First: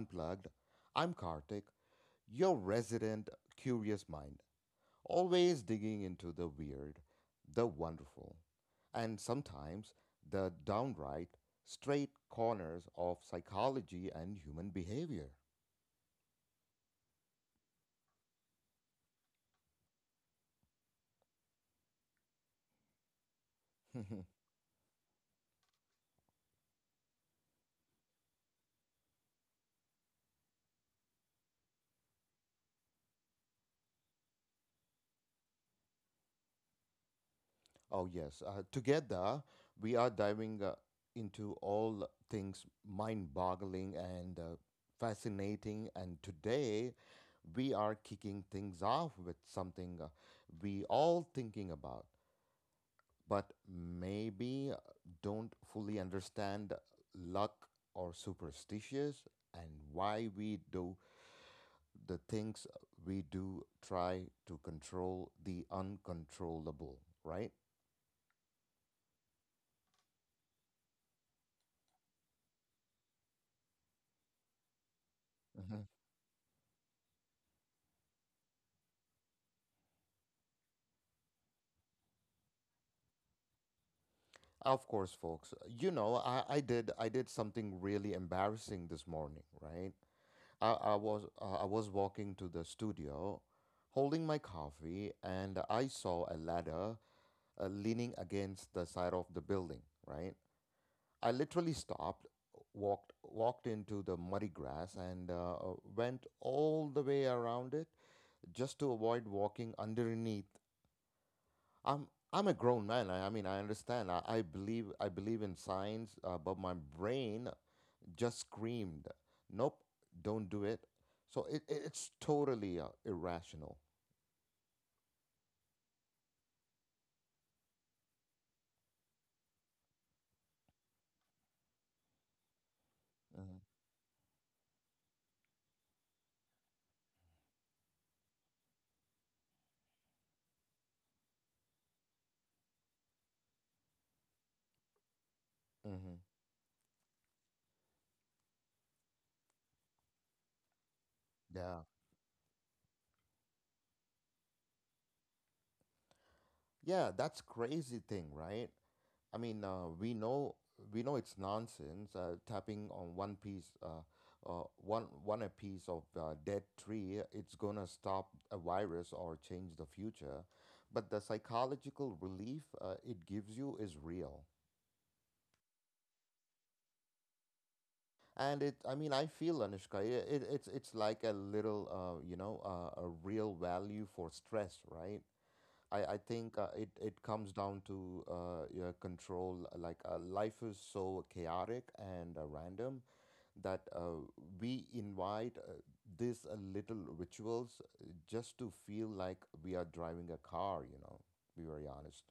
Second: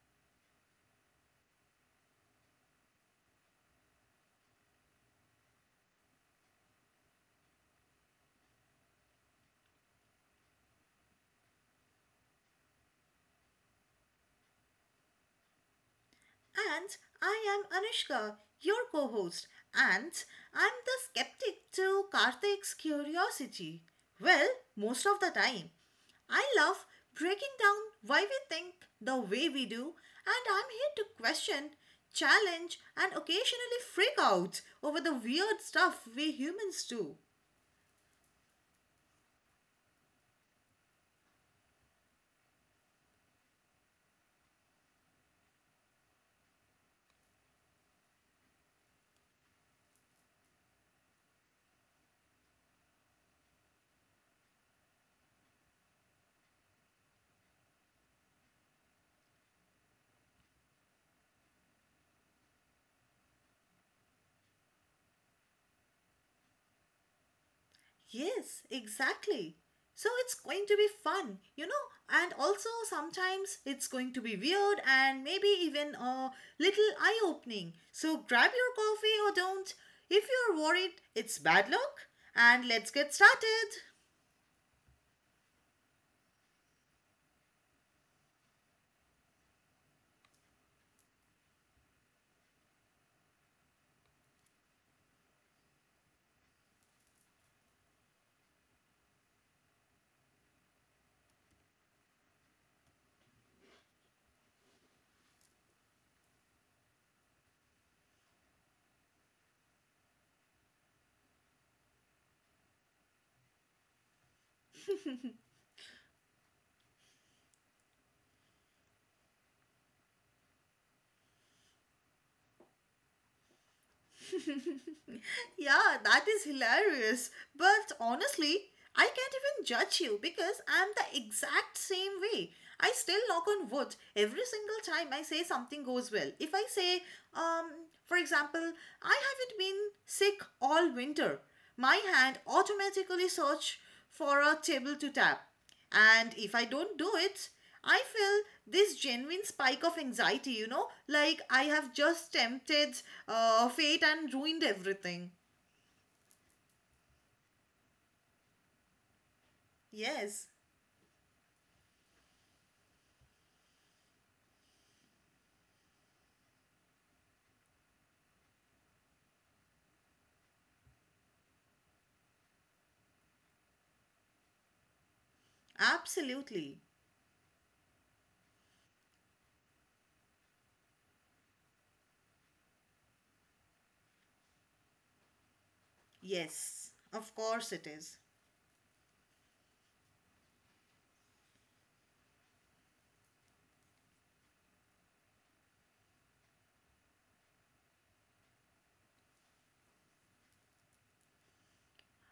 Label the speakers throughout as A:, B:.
A: Unplugged. I'm Kartik, your resident curious mind, always digging into the weird, the wonderful, and sometimes the downright straight corners of psychology and human behavior.
B: And I am Anushka, your co host, and I'm the skeptic to Karthik's curiosity. Well, most of the time. I love breaking down why we think the way we do, and I'm here to question, challenge, and occasionally freak out over the weird stuff we humans do.
A: Oh, yes. Together, we are diving into all things mind boggling and fascinating. And today, we are kicking things off with something we all thinking about, but maybe don't fully understand luck or superstitious and why we do the things we do try to control the uncontrollable, right?
B: Yes, exactly. So it's going to be fun, and also sometimes it's going to be weird and maybe even a little eye opening. So grab your coffee or don't. If you're worried, it's bad luck. And let's get started.
A: Of course, folks. You know, I did something really embarrassing this morning, right? I was walking to the studio, holding my coffee, and I saw a ladder leaning against the side of the building, right? I literally stopped, walked into the muddy grass, and went all the way around it just to avoid walking underneath I'm I'm a grown man. I mean, I understand. I believe in science, but my brain just screamed, "Nope, don't do it." So it's totally irrational.
B: Yeah, that is hilarious. But honestly, I can't even judge you because I'm the exact same way. I still knock
A: hmm
B: on wood every single time I say something goes well. If I say, um, for example, I haven't been sick all winter, my hand automatically search for a table to tap.
A: hmm
B: And if I don't do it, I feel this genuine spike of anxiety, like I
A: Yeah,
B: have just tempted fate and ruined everything.
A: yeah, that's crazy thing, right? I mean,
B: Yes,
A: we know it's nonsense tapping on one piece, uh, one a piece of dead tree. It's gonna stop a virus or change the future, but the psychological relief it gives you is real.
B: absolutely.
A: And I mean, I feel Anushka, it's like a little, a real value for stress, right? I, I think uh, it,
B: Yes,
A: it
B: of
A: comes
B: course
A: down
B: it is.
A: to your control. Life is so chaotic and random. That we invite these little rituals just to feel like we are driving a car, you know, be very honest.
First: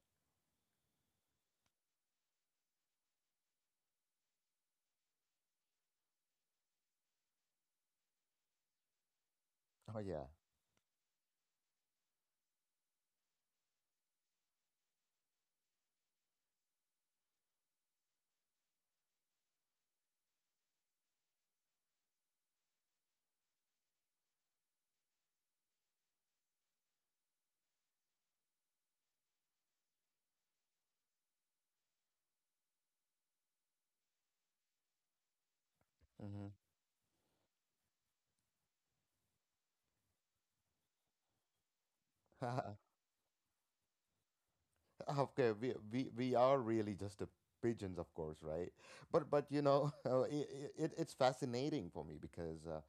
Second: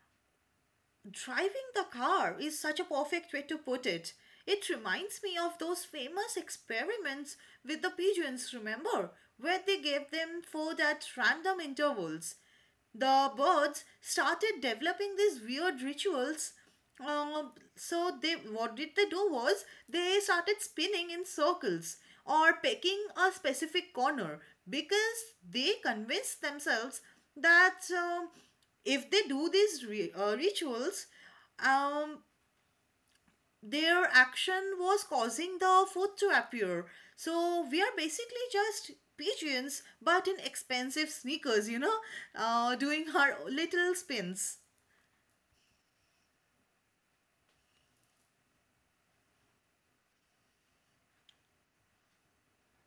B: Driving the car is such a perfect way to put it. It reminds me of those famous experiments with the pigeons, remember, where they
A: Oh,
B: gave
A: yeah.
B: them food at random intervals, the birds started developing these weird rituals. Uh, so they what did they do was they started spinning in circles or pecking a specific corner because they convinced themselves that if they do these rituals um, their action was causing the food to appear. So we are basically just pigeons, but in expensive sneakers,
A: hmm
B: doing our little spins.
A: Okay, we are really just a pigeons, of course, right? But you know, it's fascinating for me because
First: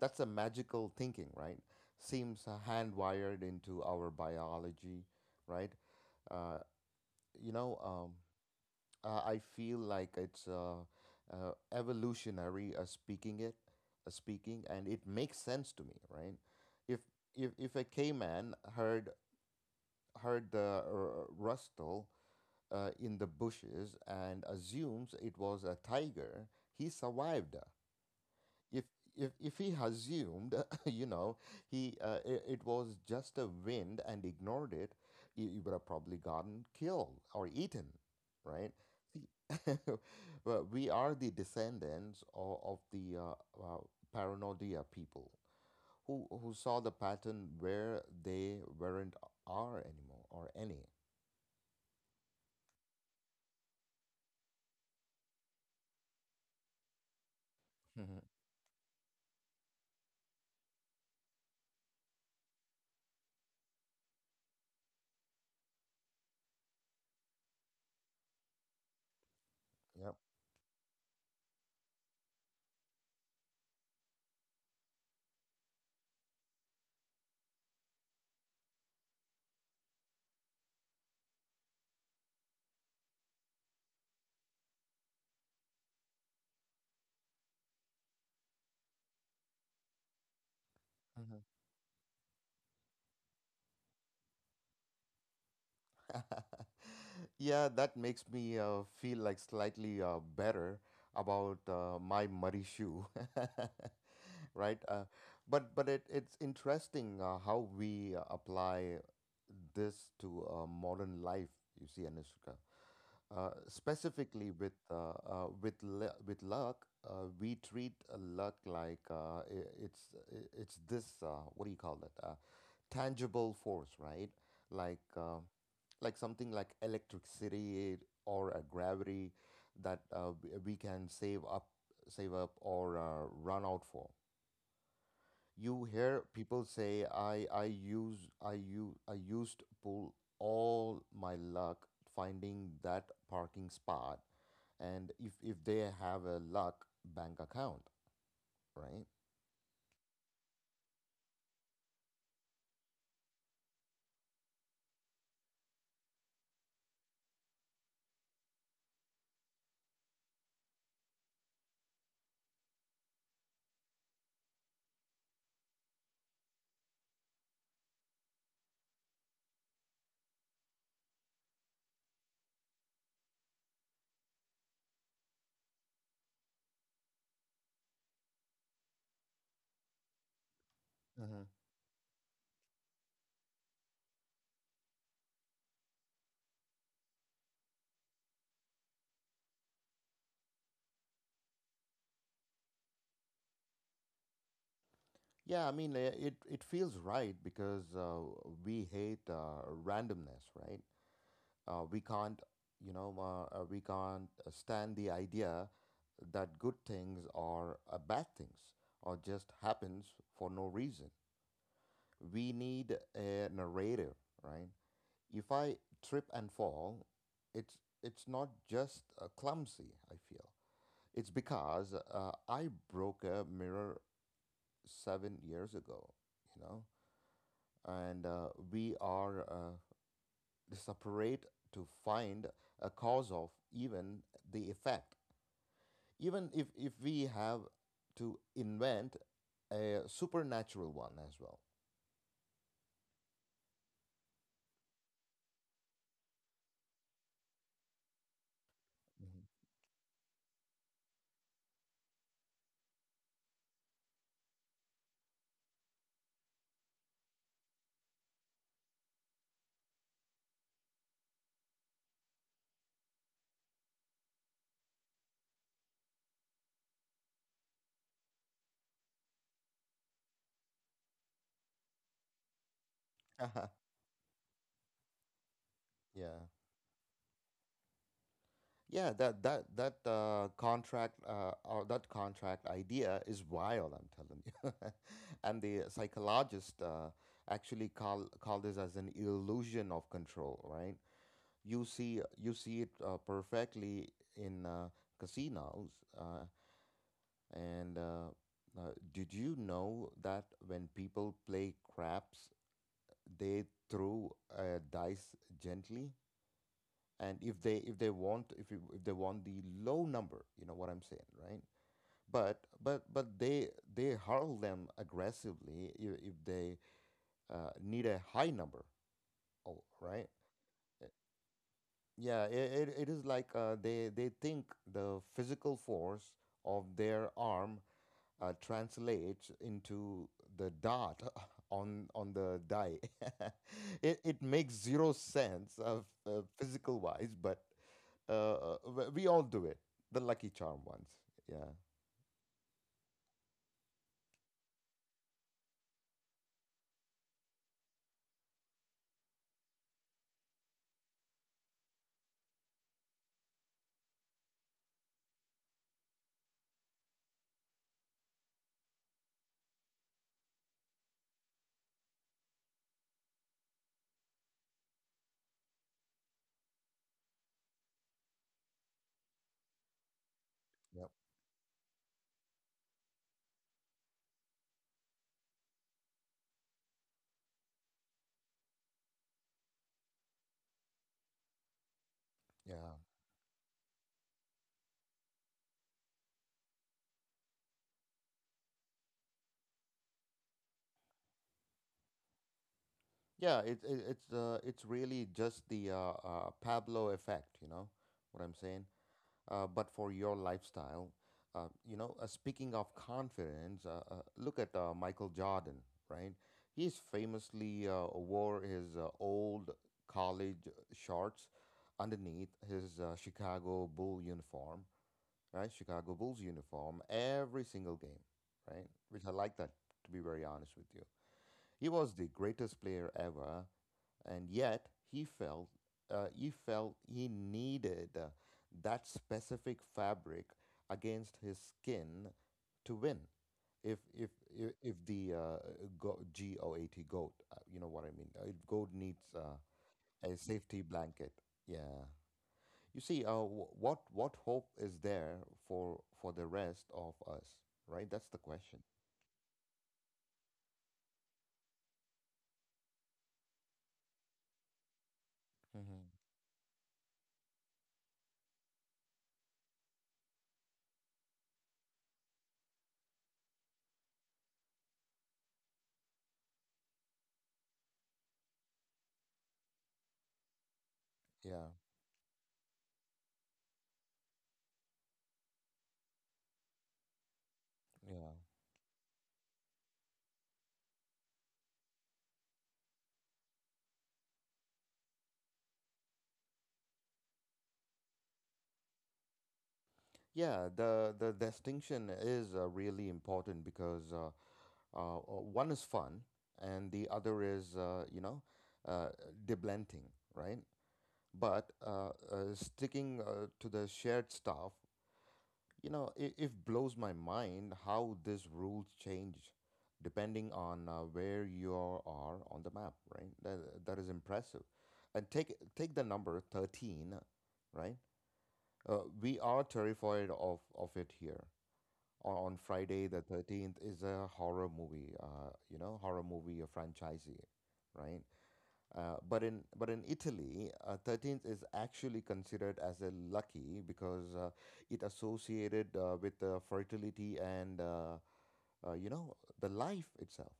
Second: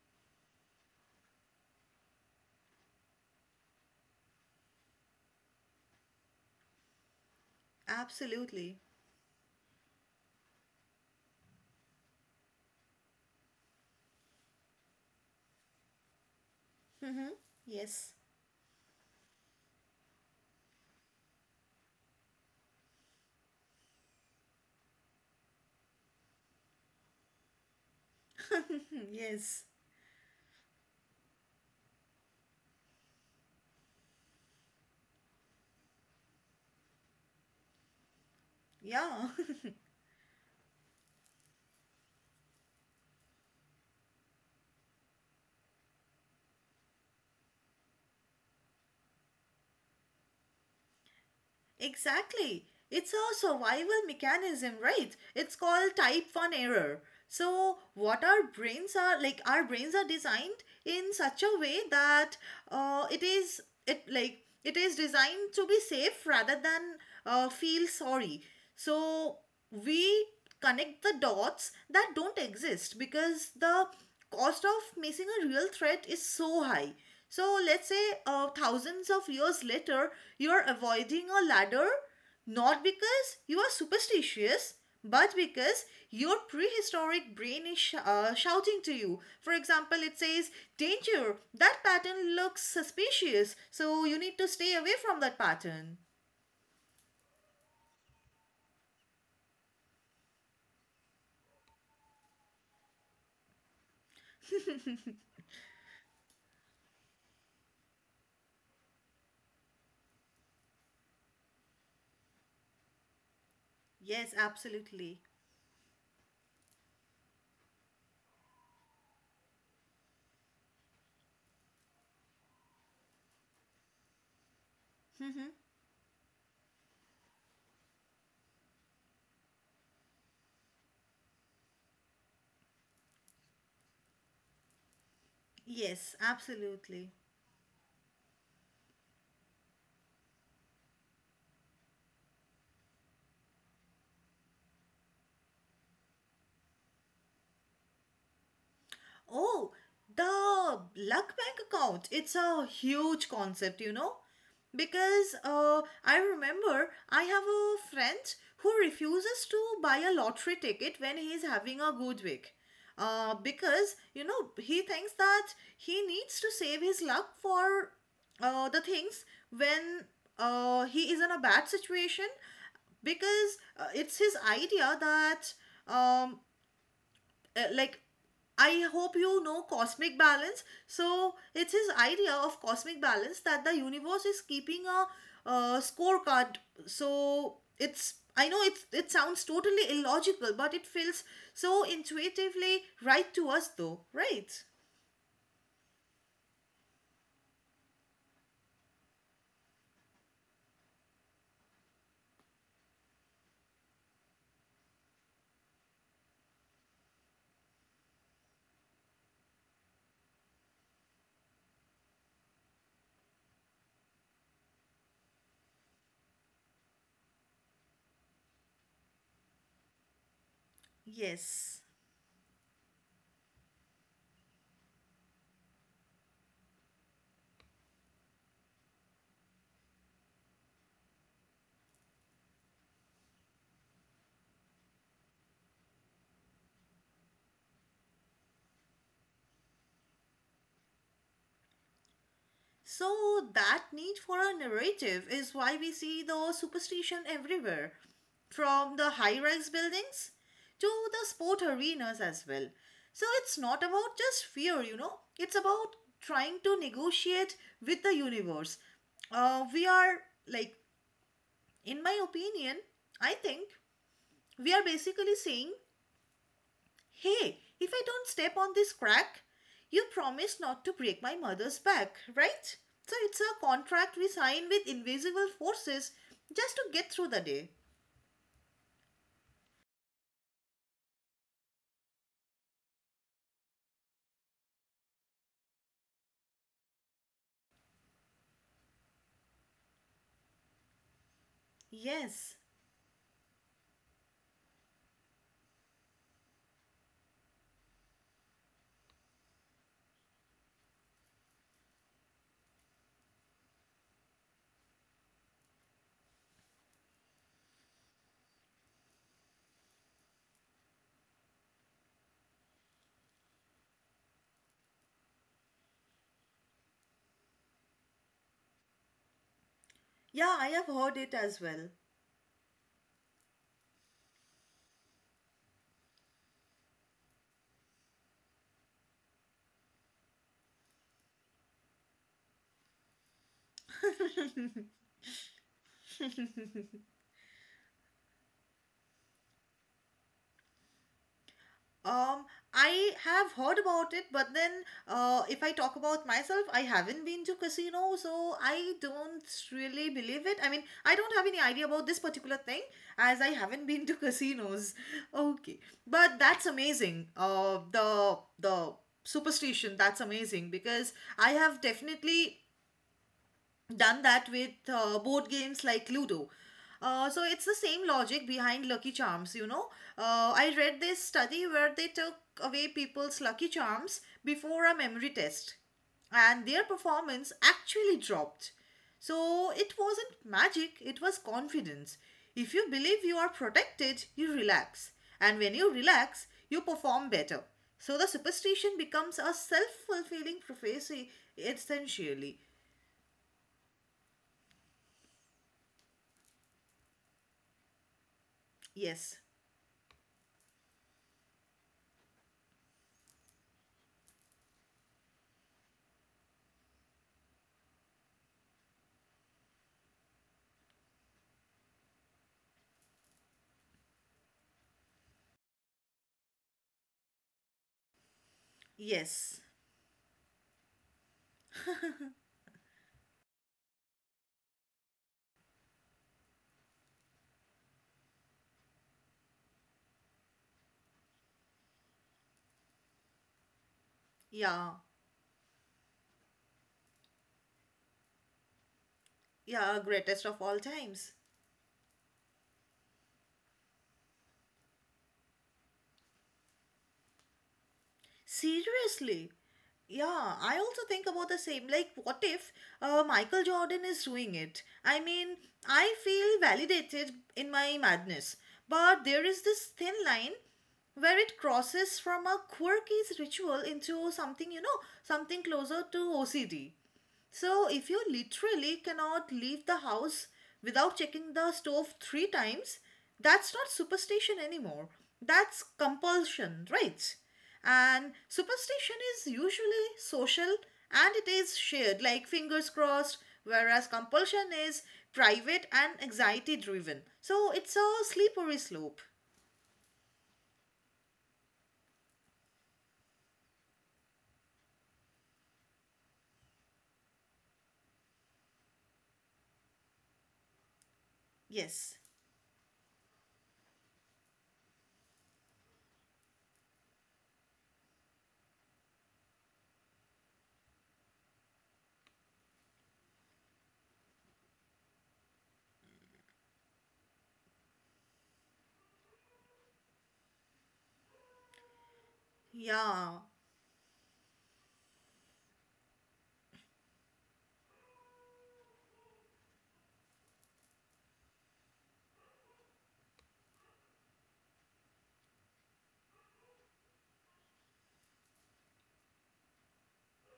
A: that's a magical thinking, right? Seems hand wired into our biology, right? Uh, you know, um,
B: Absolutely.
A: I feel like it's evolutionary speaking, and it makes sense to me, right? If
B: Mm-hmm.
A: if a
B: Yes.
A: caveman heard the rustle in the bushes and assumes it was a tiger, he survived if if if
B: Yes.
A: he assumed you know it was just a wind and ignored it you would have probably gotten killed or eaten right. See,
B: Yeah.
A: well, we are the descendants of the paranoia people who saw the pattern where they weren't are anymore or any.
B: Exactly. It's a survival mechanism, right? It's called type 1 error. So,
A: Mhm.
B: what our brains are like, our brains are designed in such a way that it is, it like it is designed to be safe rather than feel sorry. So
A: yep
B: we connect the dots that don't exist because the cost of missing a real threat is so high. So let's say thousands of years later, you're avoiding a ladder not because you are superstitious, but because your prehistoric brain is shouting to you. For example, it says, "Danger,
A: Mhm.
B: that pattern looks suspicious," so you need to stay away from that pattern.
A: Yeah, that makes me feel like slightly better about my muddy shoe, right? It's interesting how we apply this to modern life. You see, Anushka, uh,
B: Yes,
A: specifically with uh,
B: absolutely.
A: uh, with lu- with luck, we treat luck like it's this what do you call that? Tangible force, right? Like uh,
B: Hmm.
A: like something like electricity or a gravity that we can save up, save up, or run out for. You
B: Yes,
A: hear people say,
B: absolutely.
A: "I used pull all my luck finding that parking spot," and if they have a luck bank account, right?
B: Oh, the luck bank account. It's a huge concept, because I remember I have a friend who refuses to buy a lottery ticket when he's having a good week. Because you know he thinks that he needs to save his luck for the things when he is in a bad situation because it's his idea that, um, like, I hope you know, cosmic balance. So it's his idea of cosmic balance that the universe is keeping a scorecard. So it's, I know it's, it sounds totally illogical, but it feels so intuitively right to us, though, right?
A: It feels right because we hate randomness, right? Uh, we can't, we can't stand the idea that good things or bad things or just happens for no reason. We need a narrative, right? If I trip and fall, it's it's not just clumsy. I feel it's
B: Yes.
A: because I broke a mirror 7 years ago. You know, and we are separate to find a cause of even the effect. Even if we have to invent a supernatural one as well.
B: So, that need for a narrative is why we see the superstition everywhere, from the
A: Mhm.
B: high rise buildings to the sport arenas as well. So, it's not about just fear, it's about trying to negotiate with the universe. We are, like, in my opinion, I think we are basically saying, "Hey, if I don't step on this crack, you promise not to break my mother's back," right? So it's a
A: Uh-huh.
B: contract we sign with invisible forces
A: Yeah.
B: just to get through the day.
A: Yeah, that that that contract or that contract idea is wild, I'm telling you. And the psychologist actually call this as an illusion of control, right? you see you
B: Yes.
A: see it perfectly in casinos uh, and uh, did you know that when people play craps they throw dice gently and if they want if, you- if they want the low number you know what I'm saying right but they hurl them aggressively if they need a high number. Oh, right.
B: Yeah, I have heard it as well.
A: Yeah, it is like they think the physical force of their arm translates into the dot on the die. It makes zero sense of physical wise, but we all do it. The Lucky Charm ones. Yeah.
B: Um, I have heard about it, but then if I talk about myself, I haven't been to casino, so I don't really believe it. I mean, I don't have any idea about this particular thing as I haven't been to casinos. Okay, but that's amazing. The superstition, that's amazing because I have definitely done that with board games like Ludo. So it's the same logic behind Lucky Charms, I read
A: Yep.
B: this study where they took away people's Lucky Charms before a memory test, and their performance actually dropped. So it wasn't magic, it was confidence. If you
A: Yeah.
B: believe you are protected, you relax, and when you relax, you perform better. So the superstition becomes a self fulfilling prophecy essentially.
A: Yeah, it's really just the Pablo effect. You know what I'm saying?
B: Yes.
A: But for your lifestyle. Speaking of confidence, look at Michael Jordan, right? He's famously wore his old college shorts underneath his Chicago Bull uniform, right? Chicago Bulls uniform every single game, right? Which I like
B: Yes.
A: that, to be very honest with you. He was the greatest player ever, and yet he felt he needed that specific fabric against his skin to win. If if if, if
B: Yeah.
A: the uh, go- G O A T goat, you know what I mean. Goat needs
B: Yeah,
A: a
B: greatest of all
A: safety blanket.
B: times.
A: Yeah. You see, what hope is there for the rest of us, right? That's the question.
B: Seriously. Yeah, I also think about the same. Like, what if Michael Jordan is doing it? I mean,
A: Mm-hmm.
B: I feel validated in my madness. But there is this thin line where it crosses from a quirky ritual into something, something closer to OCD. So, if you literally cannot leave the house without checking
A: Yeah,
B: the stove three times, that's not superstition anymore. That's compulsion, right?
A: yeah,
B: And superstition is usually social and it is shared, like fingers crossed, whereas compulsion is private and anxiety driven. So, it's a slippery slope.
A: yeah, the distinction is really important because one is fun, and the other is, uh, deblenting, right? But
B: Yes.
A: sticking to the shared stuff, you know, it blows my mind how these rules change depending on where you are on the map, right? That is impressive. And take the number 13, right? We are terrified of it here on Friday the
B: Yeah.
A: 13th is a horror movie, horror movie, a franchisee, right? But in Italy, 13th is actually considered as a lucky because it associated with fertility and you know the life itself.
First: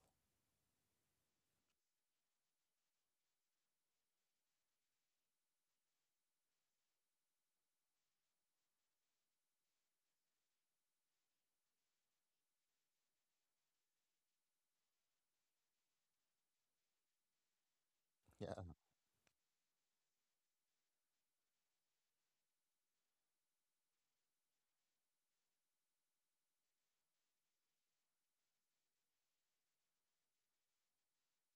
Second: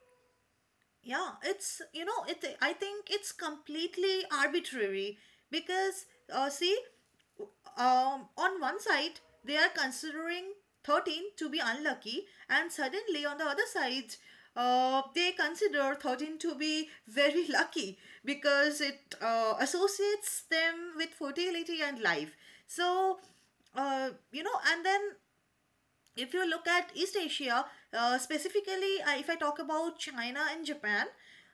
B: Yeah, it I think it's completely arbitrary because see, on one side they are considering 13 to be unlucky and suddenly on the other side they consider 13 to be very lucky
A: Yeah.
B: because it associates them with fertility and life. So you know and then if you look at East Asia, specifically, if I talk about China and Japan,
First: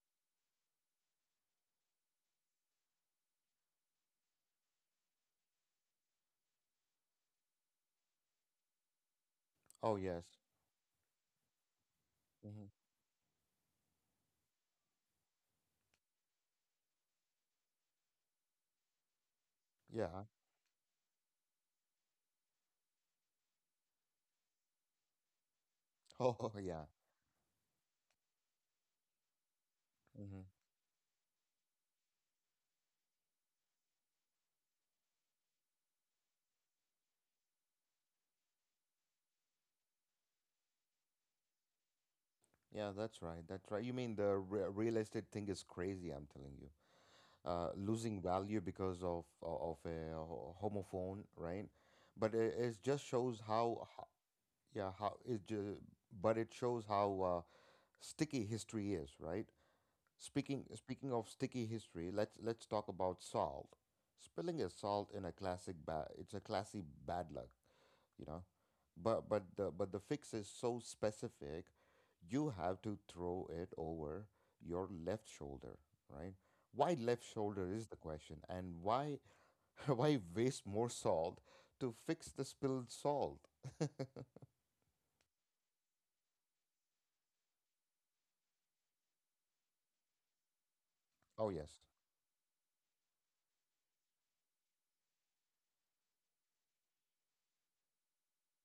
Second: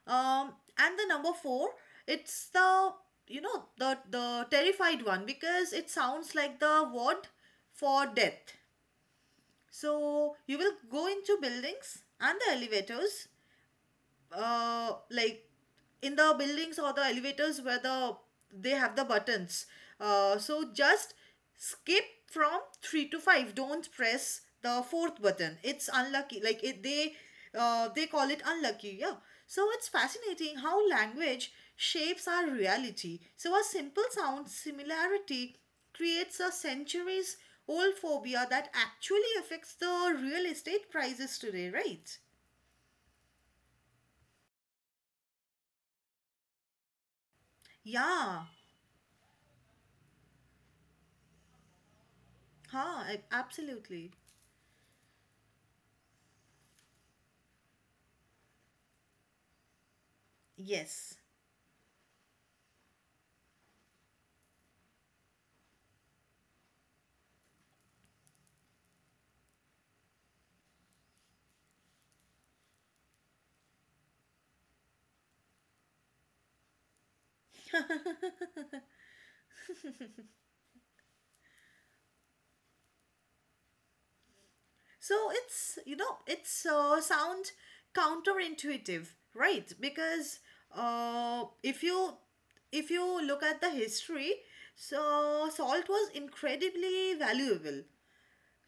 B: um, and the number four, it's the, you know, the terrified one because it sounds like the word for death.
A: Oh yes.
B: So you will go into buildings and the
A: hmm
B: elevators, uh, like in the buildings or the elevators where the they have the buttons,
A: Yeah.
B: so just skip from 3 to 5, don't press the fourth button, it's unlucky.
A: Oh
B: Like it,
A: yeah.
B: they call it unlucky. Yeah, so it's
A: hmm
B: fascinating how language shapes our reality. So a simple sound similarity creates a centuries old phobia that actually affects the real estate prices today, right?
A: Yeah, that's right. That's right. You mean the re real estate thing is crazy, I'm telling you. uh, losing
B: Yeah.
A: value because of of a homophone, right? But it
B: Huh,
A: just
B: I,
A: shows how, ho-
B: absolutely.
A: yeah, how it. Ju- but it shows how sticky history is, right? Speaking
B: Yes.
A: of sticky history, let's talk about salt. Spilling a salt in a classic bad. It's a classic bad luck you know but the fix is so specific. You have to throw it over your left shoulder, right? Why left shoulder is the question, and why why waste more salt to fix the spilled salt?
B: So it's, it's sound counterintuitive, right? Because uh,
A: Oh yes.
B: if you if you look at the history, so salt was incredibly valuable.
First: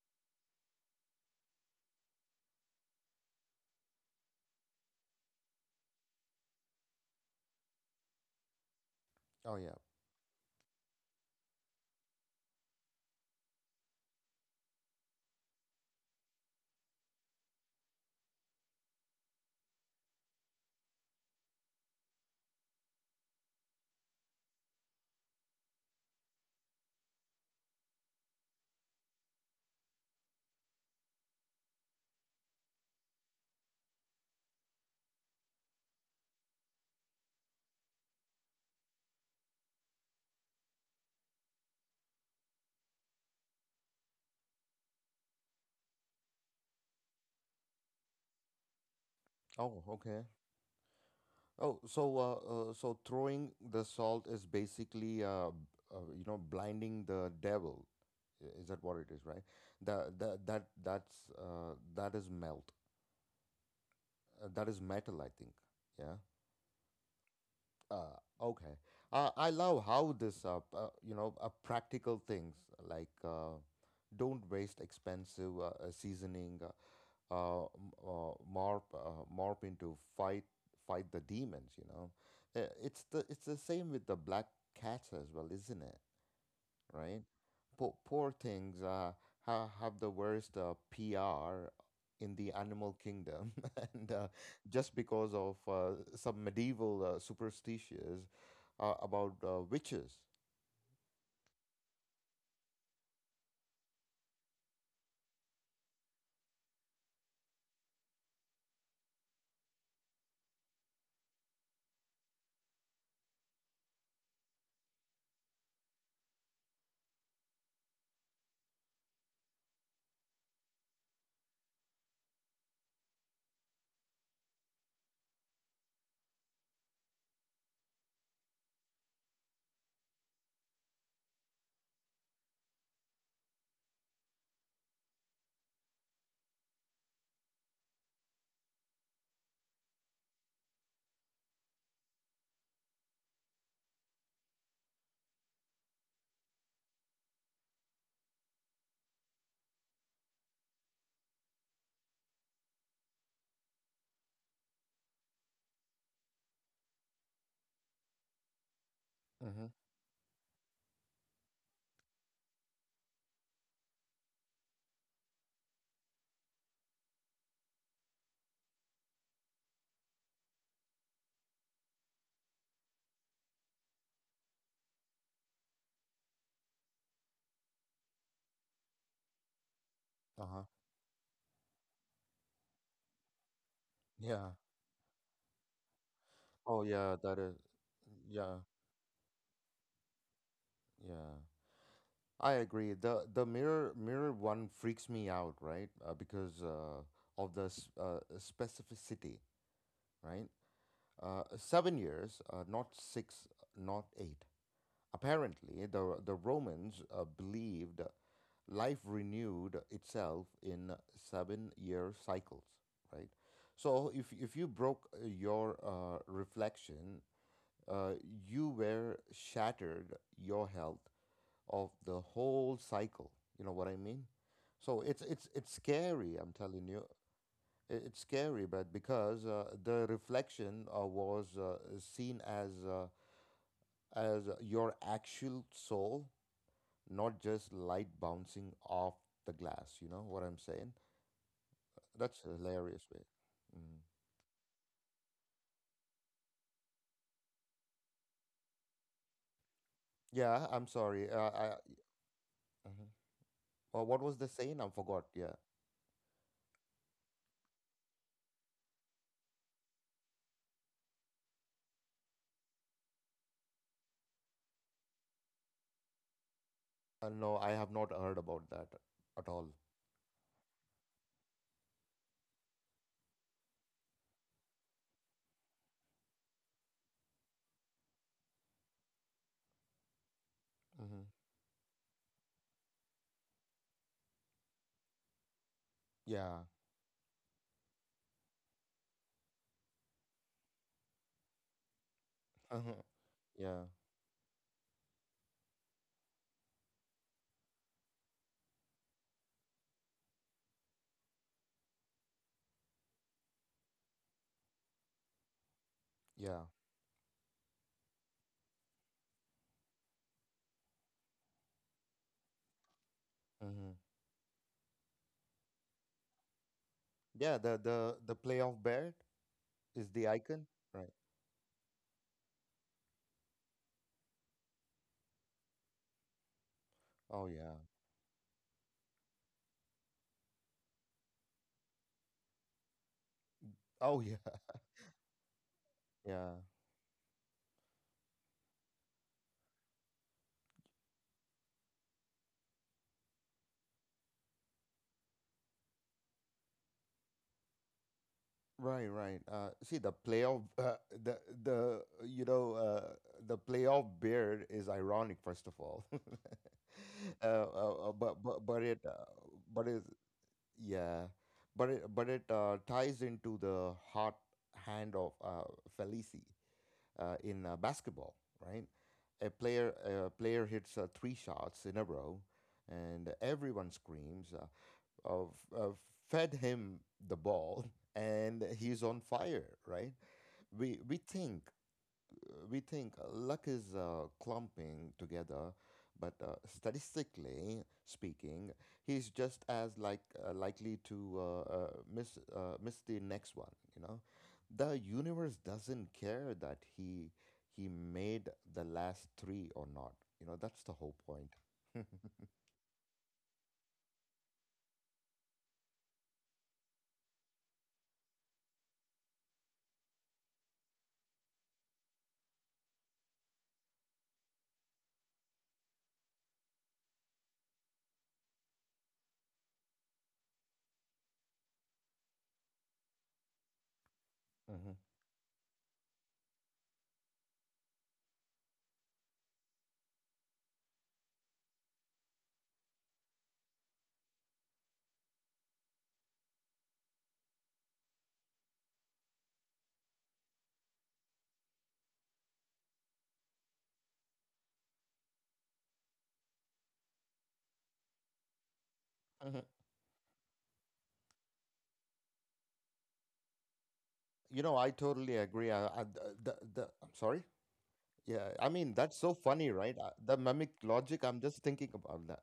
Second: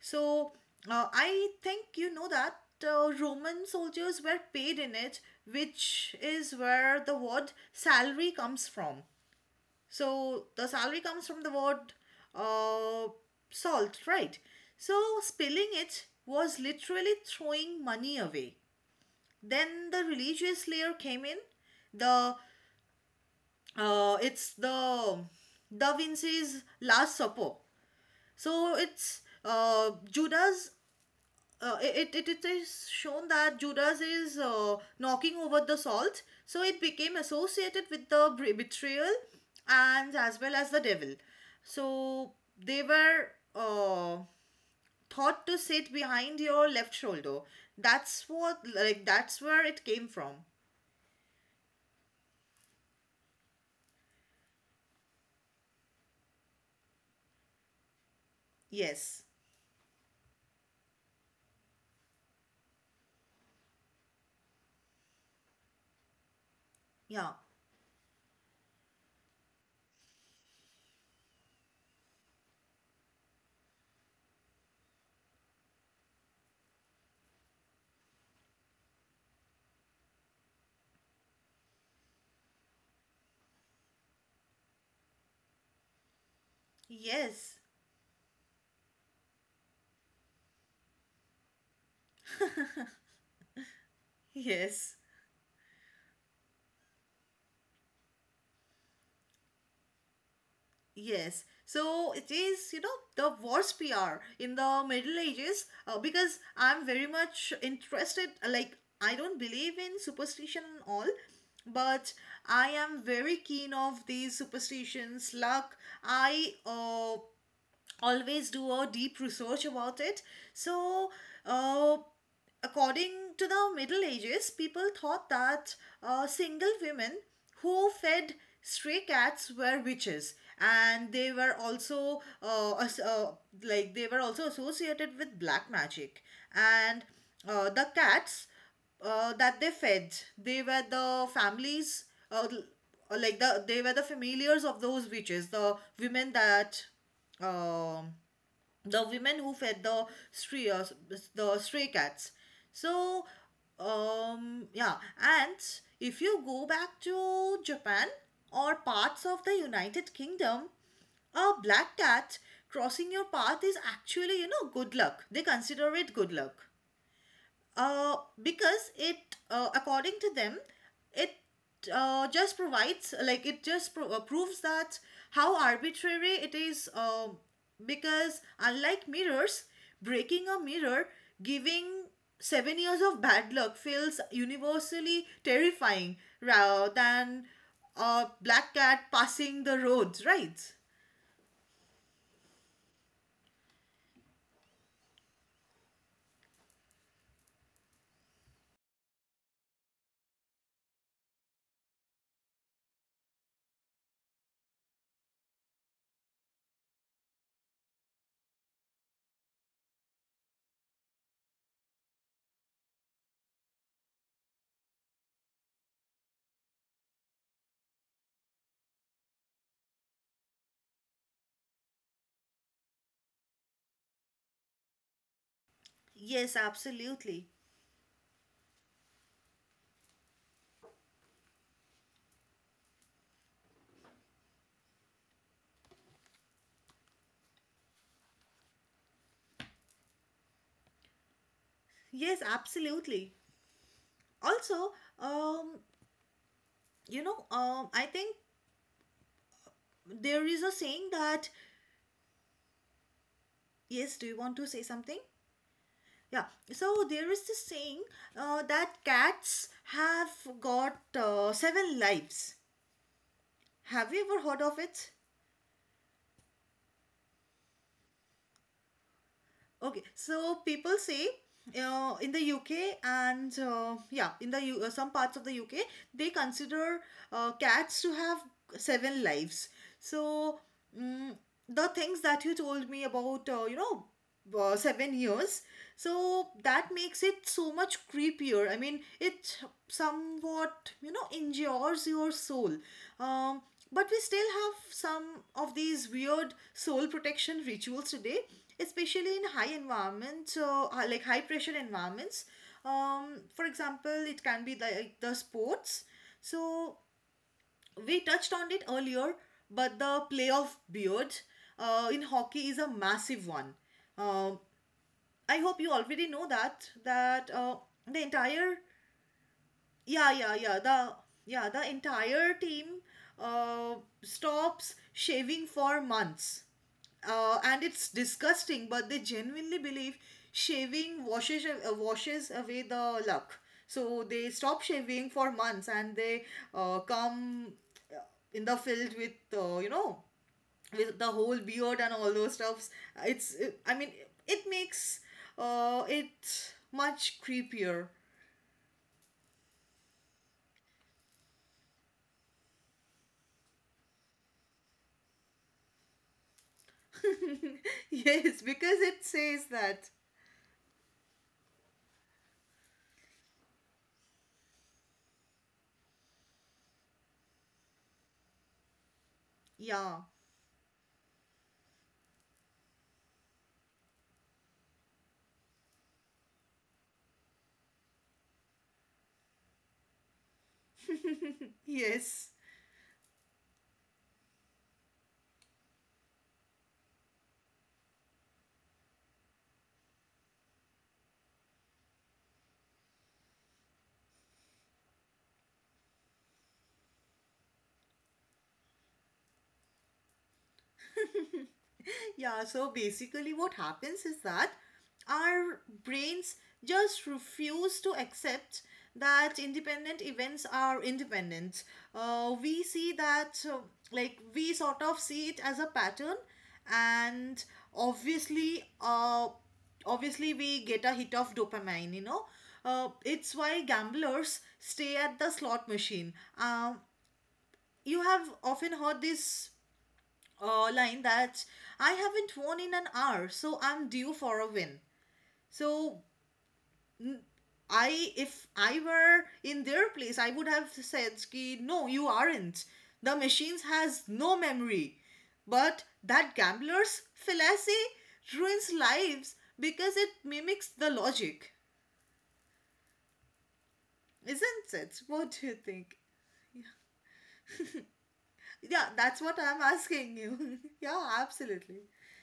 B: So I think you know that Roman soldiers were paid in it, which is where the word salary comes from.
A: Oh yeah.
B: So the salary comes from the word uh, salt, right? So spilling it was literally throwing money away. Then the religious layer came in. The it's the Da Vinci's Last Supper. So it's Judas, it is shown that Judas is knocking over the salt, so it became associated with the betrayal and as well as the devil. So they were uh, thought to sit behind your left shoulder. That's what, like, that's where
A: Oh
B: it came
A: okay.
B: from.
A: Oh, so so throwing the salt is basically you know blinding the devil. Is that what it
B: Yes.
A: is, right? The, the that that's uh that is melt. That is metal, I think. Yeah.
B: Yeah.
A: Uh, okay. I love how this, practical things like don't waste expensive seasoning, uh, m- morph into fight the demons. You know, it's the same with the black cats as well, isn't it? Right?
B: Yes.
A: Poor things have the worst PR in the animal kingdom, and just
B: Yes.
A: because of some medieval superstitions about witches.
B: Yes, so it is, the worst PR in the Middle Ages because I'm very much interested. Like, I don't believe in superstition and all, but I am very keen of these superstitions, luck. I always do a deep research about it. So, uh, according to the Middle Ages, people thought that single women who fed stray cats were witches, and they were also as- like they were also associated with black magic. And the cats that they fed, they were the families. L- like the they were the familiars of those witches, the women that, um the women who fed the stray, the stray cats. So, yeah. And if you go back to Japan or parts of the
A: Mm-hmm.
B: United Kingdom, a black cat crossing your path is actually, you know, good luck. They consider it good luck uh, because it, according to them, it, just provides like it just pro- proves that how arbitrary it is, because unlike mirrors, breaking a
A: Uh-huh.
B: mirror giving 7 years of bad luck feels
A: Yeah.
B: universally terrifying
A: Oh,
B: rather
A: yeah. That
B: than
A: is.
B: a
A: Yeah.
B: black cat passing the roads, right?
A: Yeah, I agree. The mirror one freaks me out, right? Because of the specificity, right? 7 years, not six, not eight. Apparently, the Romans believed life renewed itself in 7 year cycles, right? So if you broke your reflection, uh, you were shattered your health of the whole cycle. You know what I mean? So it's it's scary. I'm
B: Yes,
A: telling you,
B: absolutely.
A: it's scary. But because the reflection was seen as your actual soul, not just light bouncing off the glass. You know what I'm saying? That's
B: Yes,
A: a hilarious way.
B: absolutely.
A: Mm.
B: Also, um, I think there
A: Yeah,
B: is a
A: I'm
B: saying
A: sorry.
B: that
A: I, mhm. What
B: yes do
A: was
B: you
A: the
B: want to
A: saying? I
B: say
A: forgot.
B: something?
A: Yeah.
B: Yeah, so there is this saying that cats have got seven lives. Have you ever heard of it?
A: No, I have not heard about that at all.
B: Okay, so people say in the UK and yeah, in the some parts of the UK, they consider cats to have seven lives. So,
A: Hmm
B: mm, the things that you told me about, 7 years. So
A: Yeah.
B: that makes it so much creepier. I mean, it somewhat, you know, injures your soul.
A: Uh-huh.
B: Um,
A: Yeah.
B: but we still have some of these weird soul protection rituals today, especially in high environments, hi- like high pressure environments. For example, it can be like the sports.
A: Yeah.
B: So we touched on it earlier, but the play of beard in hockey is a massive one.
A: hmm
B: Um I hope you already know that that
A: Yeah. The the
B: the
A: the play
B: entire
A: of Baird is the
B: yeah yeah
A: icon,
B: yeah
A: right?
B: the yeah, the entire team uh, stops shaving for months.
A: Oh yeah.
B: And it's disgusting, but they genuinely believe shaving washes away the luck.
A: Oh
B: So
A: yeah.
B: they stop shaving for months and they
A: Yeah.
B: come uh, in the field with with the whole beard and all those stuffs. I mean, it makes it much creepier.
A: Right, right. See, the playoff, the the you know, uh, the playoff beard is ironic, first of all. uh, uh, uh, but
B: Yes,
A: but but it
B: because it
A: uh,
B: says
A: but it
B: that.
A: yeah, but it ties into the hot hand of Felici in basketball, right? A player
B: Yeah,
A: a player hits three shots in a row, and everyone screams. Of, uh, Fed him the ball, and he's on fire, right? We we think
B: yes.
A: we think luck is clumping together, but statistically speaking, he's just as like likely to miss miss the next one. You know, the universe doesn't care that he made the last three or not. You know, that's the whole point.
B: Yeah, so basically, what happens is that our brains just refuse to accept that independent events are independent. We see that, like, we sort of see it as a pattern, and obviously, uh, obviously, we get a hit of dopamine, you know. It's why gamblers
A: hmm
B: stay at the slot machine. You have often heard this line that I haven't won in an hour, so I'm due for a win. So if I were in their place, I would have said, "Ki no, you aren't. The machines has no memory." But that gambler's fallacy ruins lives
A: hmm
B: because it mimics the logic,
A: You know, I
B: isn't it?
A: totally
B: What do
A: agree.
B: you
A: I,
B: think?
A: the- I'm sorry. Yeah, I mean
B: Yeah,
A: that's so
B: that's what
A: funny,
B: I'm
A: right? The
B: asking
A: mimic
B: you.
A: logic.
B: Yeah,
A: I'm just thinking
B: absolutely,
A: about that.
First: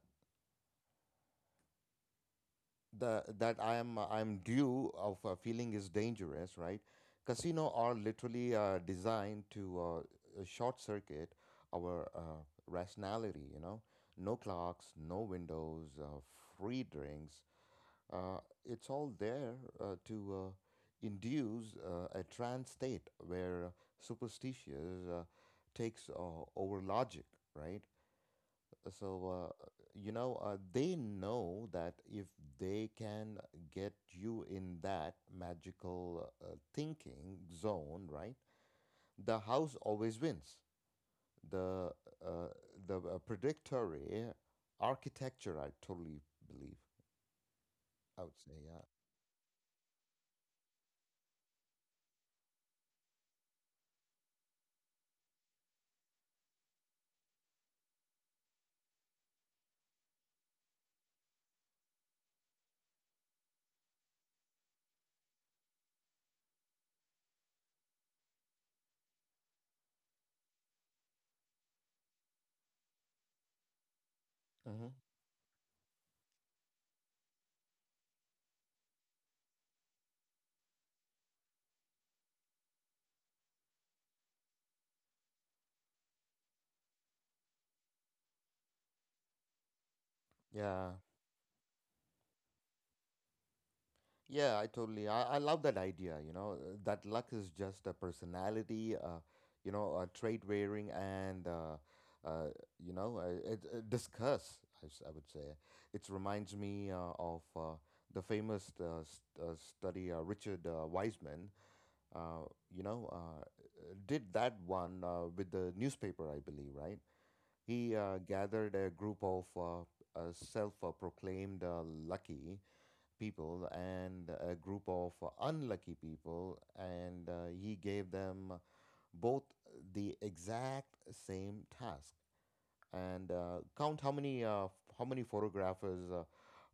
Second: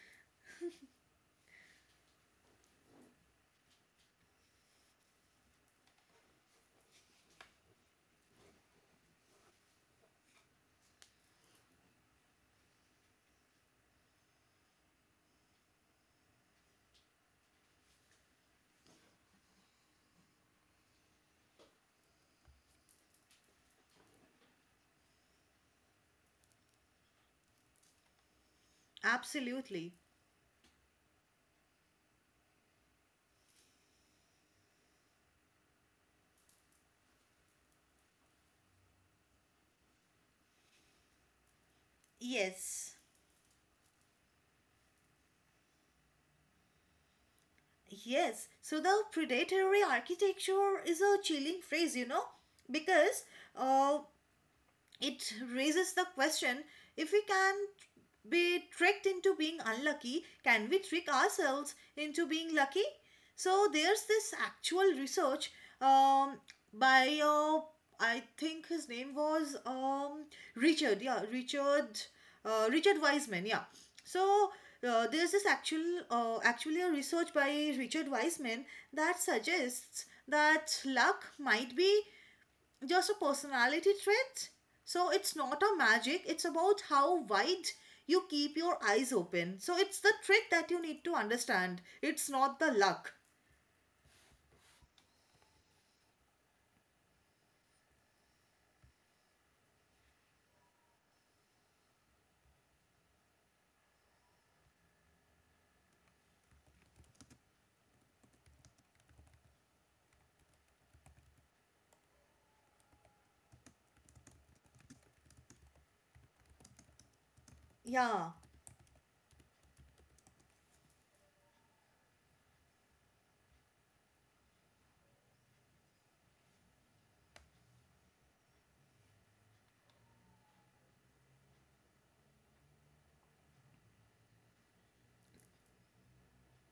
A: The That I am due of feeling is dangerous, right? Casino are literally designed to short circuit our rationality. You know, no clocks, no windows, free drinks. Uh, it's all there to induce a trance state where superstitious takes over logic, right? So
B: absolutely.
A: you know, they know that if they can get you in that magical thinking zone, right? The house always wins. The uh, the
B: Yes.
A: uh, predictory architecture, I totally believe. I would
B: Yes,
A: say,
B: so
A: yeah.
B: the predatory architecture is a chilling phrase, you know, because uh, it raises the question: if we can be tricked into being unlucky, can we trick ourselves into being lucky? So there's this actual research, um, by, I think his name was, Richard, yeah, Richard, Richard Wiseman, yeah. So
A: hmm
B: there's this actual, actually a research by Richard Wiseman that suggests that luck might be just a personality trait. So it's not a magic, it's about how wide you keep your eyes open. So it's the trick that you
A: Yeah.
B: need to understand. It's not the luck.
A: Yeah, I totally. I love that idea. You know, that luck is just a personality, you know, a trait wearing and, you know, discuss, I would say. It reminds me of the famous s study Richard Wiseman, uh, you know, did that one with the newspaper, I believe, right? He
B: Yeah.
A: gathered a group of self-proclaimed lucky people and a group of unlucky people, and he gave them both the exact same task. And count how many how many photographers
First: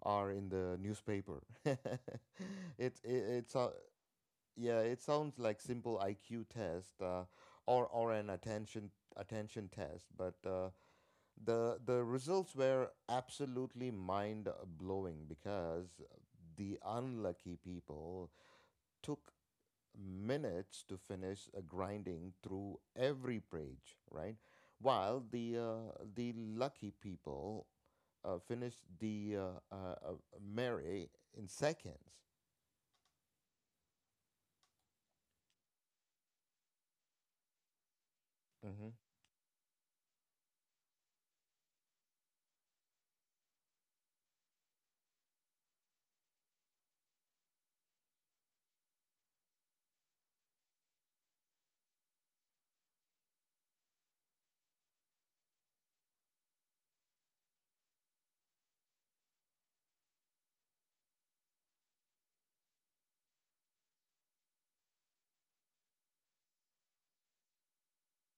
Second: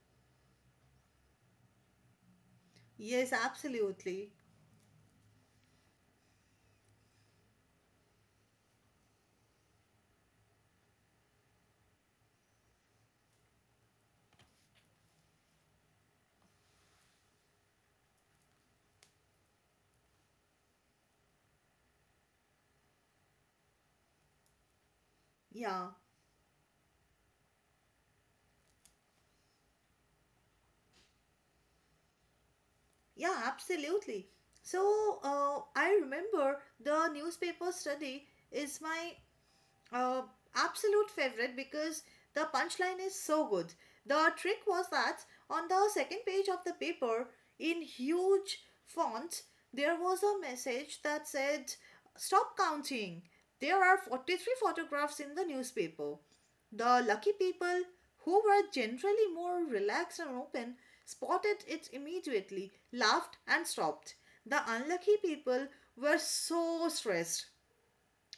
A: are in the newspaper. it
B: Yes,
A: it's a
B: absolutely.
A: Yeah. It sounds like simple IQ test or an attention test, but the results were absolutely mind blowing because the unlucky people took minutes to finish grinding through every page, right? While the
B: Yeah.
A: uh, the lucky people finished the Mary in seconds.
B: Yeah, absolutely. So I remember the newspaper study is
A: hmm
B: my Uh, absolute favorite because the punchline is so good. The trick was that on the second page of the paper, in huge font, there was a message that said, "Stop counting. There are 43 photographs in the newspaper." The lucky people, who were generally more relaxed and open, spotted it immediately, laughed, and stopped. The unlucky people were so stressed,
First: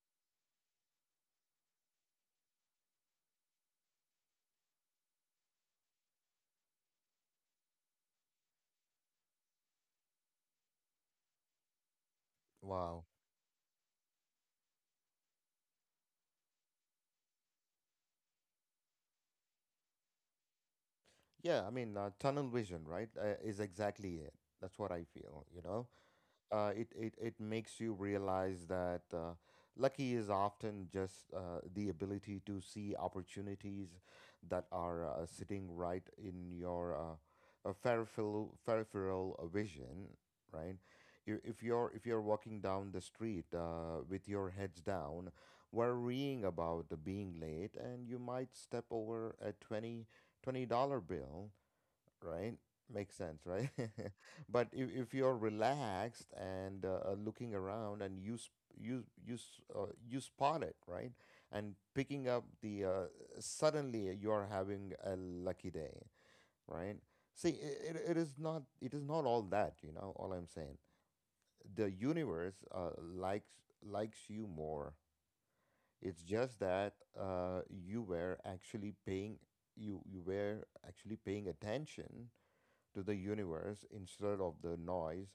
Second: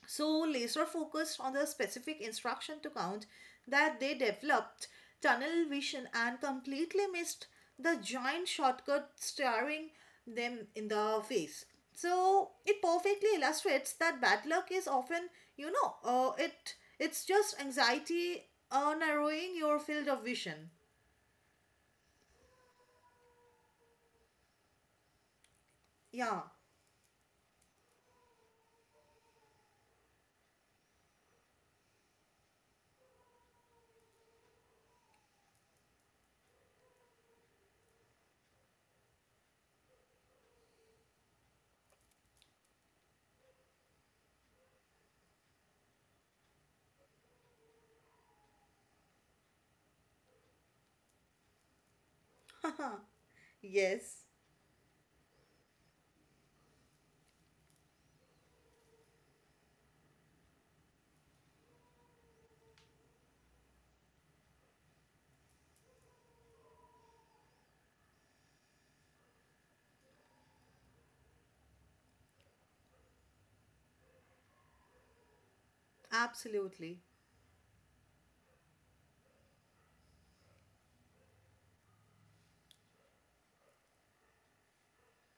B: so laser focused on the specific instruction to count, that they developed tunnel vision and completely missed the giant shortcut staring them in the face. So it
A: Wow.
B: perfectly illustrates that bad luck is often, you know, it's just anxiety narrowing your field of vision.
A: Yeah, I mean, tunnel vision, right, is exactly it. That's what I feel, you know?
B: Yeah.
A: It it makes you realize that lucky is often just the ability to see opportunities that are sitting right in your peripheral vision, right? If you're walking down the street with your heads down, worrying about being late, and you might step over a $20 bill right? Makes sense, right?
B: Yes.
A: But if you're relaxed and looking around and you spot it, right? And picking up the suddenly you're having a lucky day, right? See, it is not all that, you know, all I'm saying. The universe likes you more. It's just that
B: Absolutely.
A: you you were actually paying attention to the universe instead of the noise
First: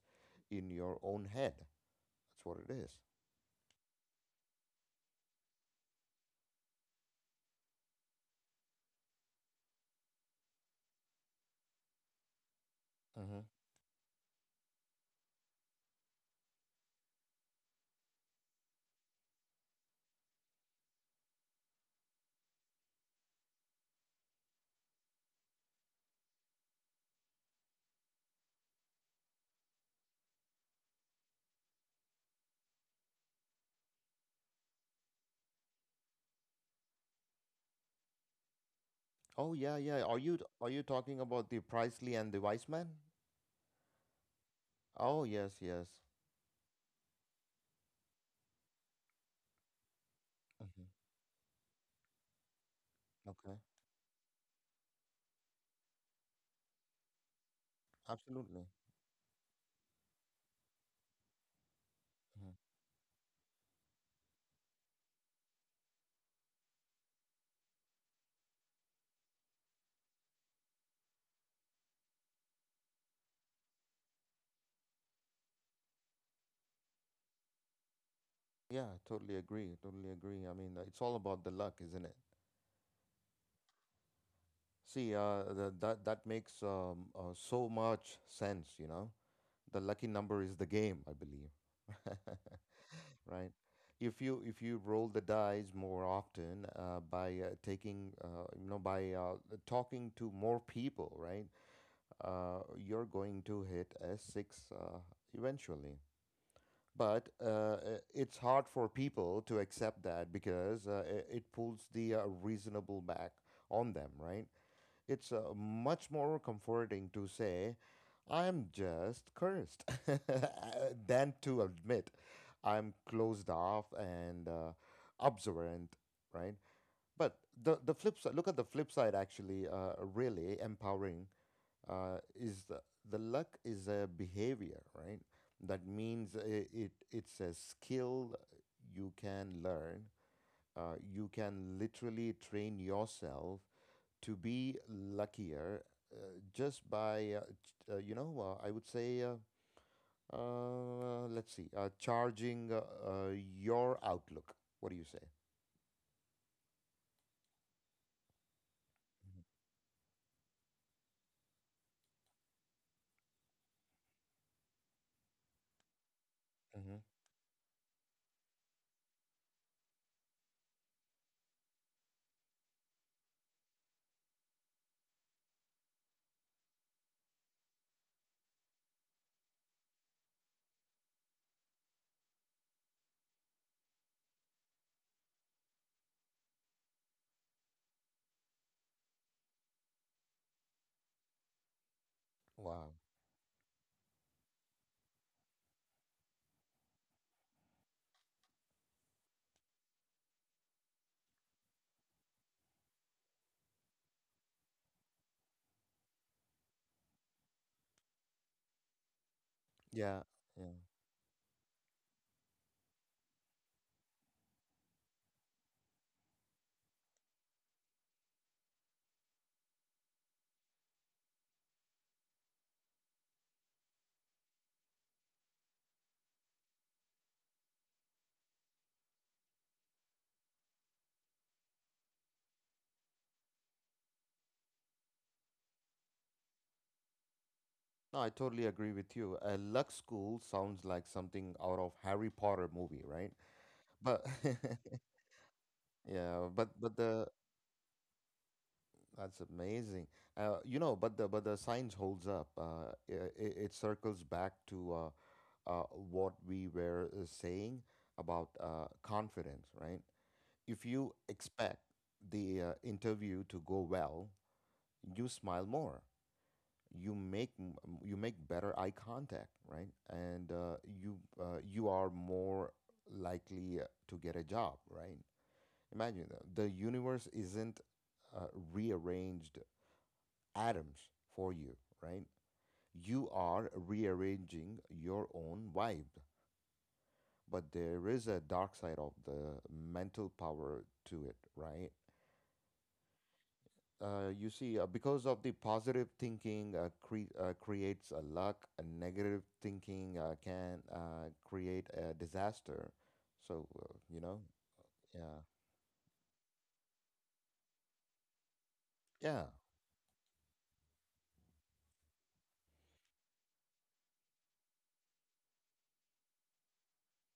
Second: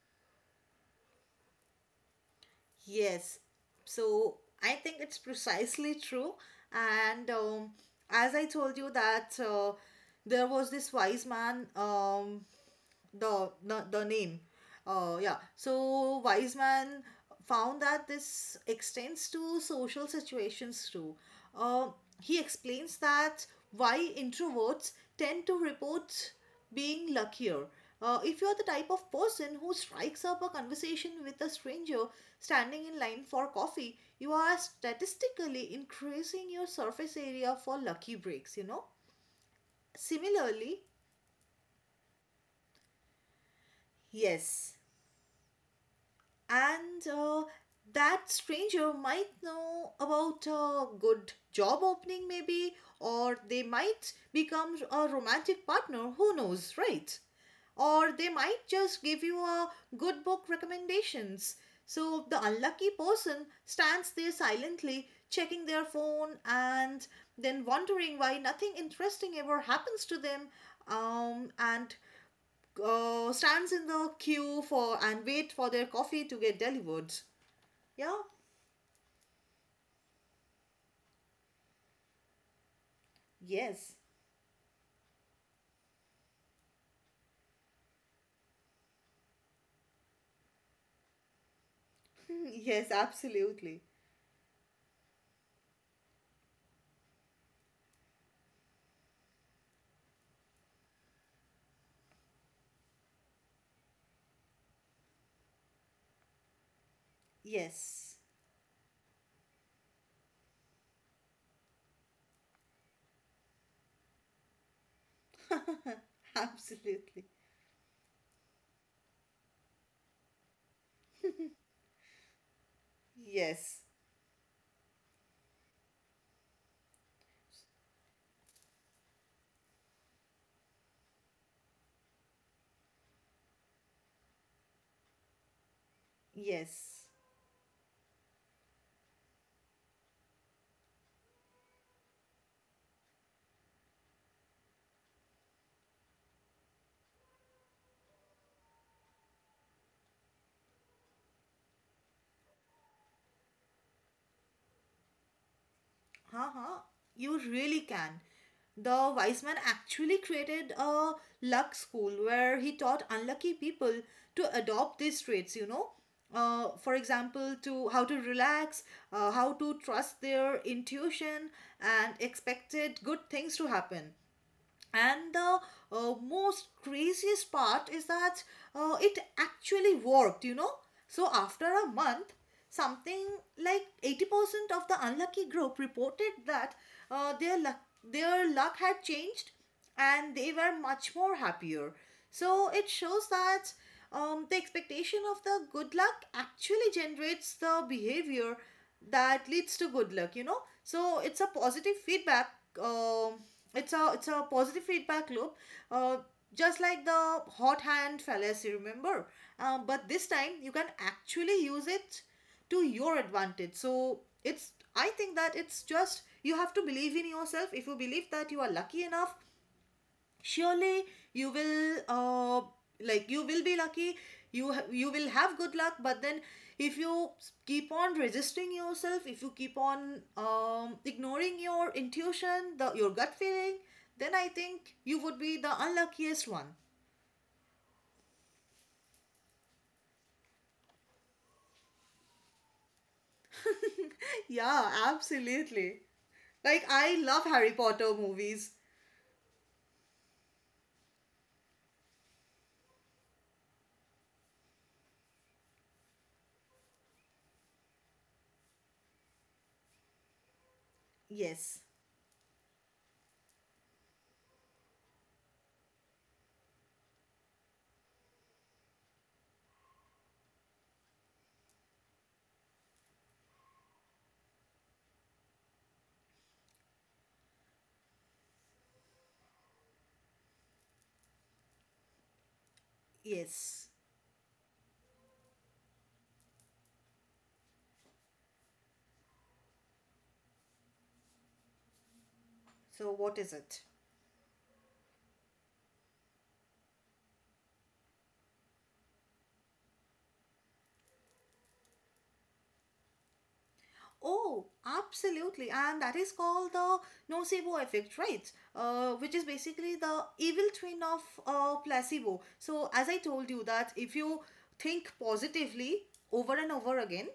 A: in your own head. That's what it is.
B: Yes. So I think it's precisely true. And as I told you that there was this wise man,
A: Mm-hmm.
B: the name, yeah. So wise man found that this extends to social situations too. Uh, he explains that why introverts tend to report being luckier. If you're the type of person who strikes up a conversation with a stranger standing in line for coffee, you are statistically increasing your surface area for lucky breaks, you know?
A: Oh yeah, yeah. Are you
B: Similarly,
A: talking about the Priestley and the Wiseman?
B: yes,
A: Oh yes, yes.
B: and that stranger might know about
A: hmm
B: a good job opening maybe, or
A: Okay,
B: they might become a romantic partner, who knows, right? Or they might
A: absolutely.
B: just give you a good book recommendations. So the
A: Mhm.
B: unlucky person stands there silently checking their phone and then wondering why nothing interesting ever happens to them, and stands in the queue for and wait for their coffee to get delivered. Yeah?
A: Yeah, totally agree. Totally agree. I mean, it's all about the luck, isn't it?
B: Yes.
A: See, that that makes so much sense. You know, the lucky number is the game, I believe.
B: Yes,
A: Right?
B: absolutely.
A: If you roll the dice more often by taking you know by talking to more people, right? You're going to hit a six eventually. But
B: Yes.
A: it's hard for people to accept that because it pulls the reasonable back on them, right? It's much more comforting to
B: Absolutely.
A: say, I'm just cursed, than to admit I'm closed
B: Yes.
A: off and observant, right? But the flip side, look at the flip side, actually, really empowering is the luck is a behavior, right? That means
B: Yes.
A: it's a skill you can learn. You can literally train yourself to be luckier uh, just by you know I would say let's see charging uh, your outlook what do you say.
B: Haha, you really can. The wise man actually created a luck school where he taught unlucky people to adopt these traits, you know. For
A: hmm
B: example, to how to relax, how to trust their intuition, and expected good things to happen. And the most craziest part is that it actually worked, you know. So after a month, something like 80% of the unlucky group reported that their luck had changed and they were much more happier. So
A: wow.
B: it shows that the expectation of the good luck actually generates the behavior that leads to good luck, you know. So it's a positive feedback. um it's a positive feedback loop, uh, just like the hot hand fallacy, remember?
A: Yeah,
B: But this
A: yeah.
B: time you can actually use it to your advantage. So it's, I think that it's just you have to believe in yourself. If you believe that you are lucky enough, surely you will, like, you will be lucky. You will have good luck. But then if you keep on resisting yourself, if you keep on ignoring your intuition, the your gut feeling, then I think you would be the unluckiest one.
A: No, I totally agree with you. A luck school sounds like something out of Harry Potter movie, right? But
B: Yeah, absolutely.
A: yeah,
B: Like,
A: but
B: I
A: the
B: love Harry Potter movies.
A: that's amazing. You know, but the science holds up. It it circles back to what we were saying about confidence, right? If you expect
B: Yes,
A: the interview to go well, you smile more. You make better eye contact, right? And you are more likely to get a job, right? Imagine that. The universe isn't uh, rearranged atoms for you, right? You are
B: yes.
A: rearranging your own vibe. But there is a dark side of the mental power to it, right?
B: So what is it?
A: You see, because of the positive thinking creates a luck, a negative thinking can create a disaster. So, you know,
B: Oh,
A: yeah.
B: absolutely. And that is called the nocebo effect, right? Which is
A: Yeah.
B: basically the evil twin of placebo. So, as I told you, that if you think positively over and over again,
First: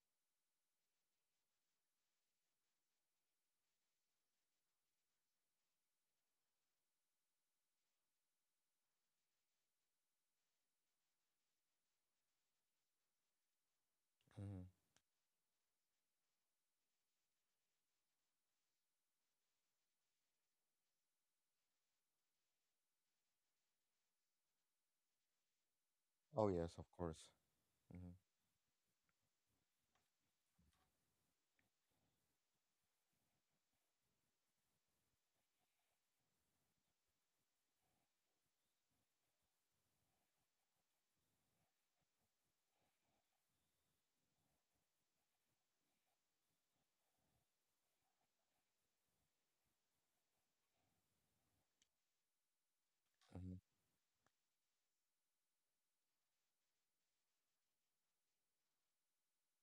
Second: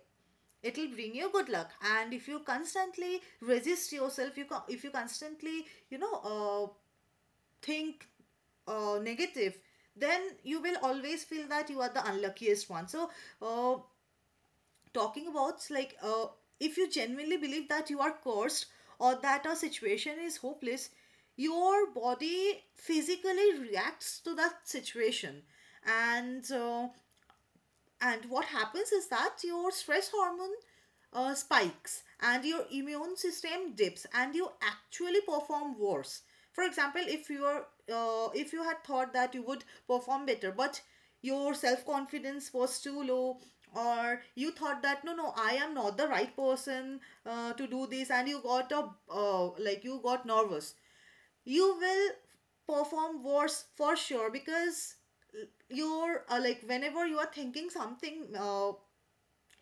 B: it'll bring you good luck. And if you constantly resist yourself, if you constantly, you know, think negative, then you will always feel that you are the unluckiest one. So, uh,
A: hmm
B: talking about like, if you genuinely believe that you are cursed or that our situation is hopeless, your body physically reacts to that situation.
A: Oh,
B: And
A: yes, of course.
B: what happens is that your stress hormone spikes and your immune system dips and you actually perform worse. For example, if you had thought that you would perform better but your self confidence was too low, or you thought that, no, no, I am not the right person to do this, and you got nervous, you will perform
A: Mm-hmm.
B: worse for sure. Because you're like whenever you are thinking something,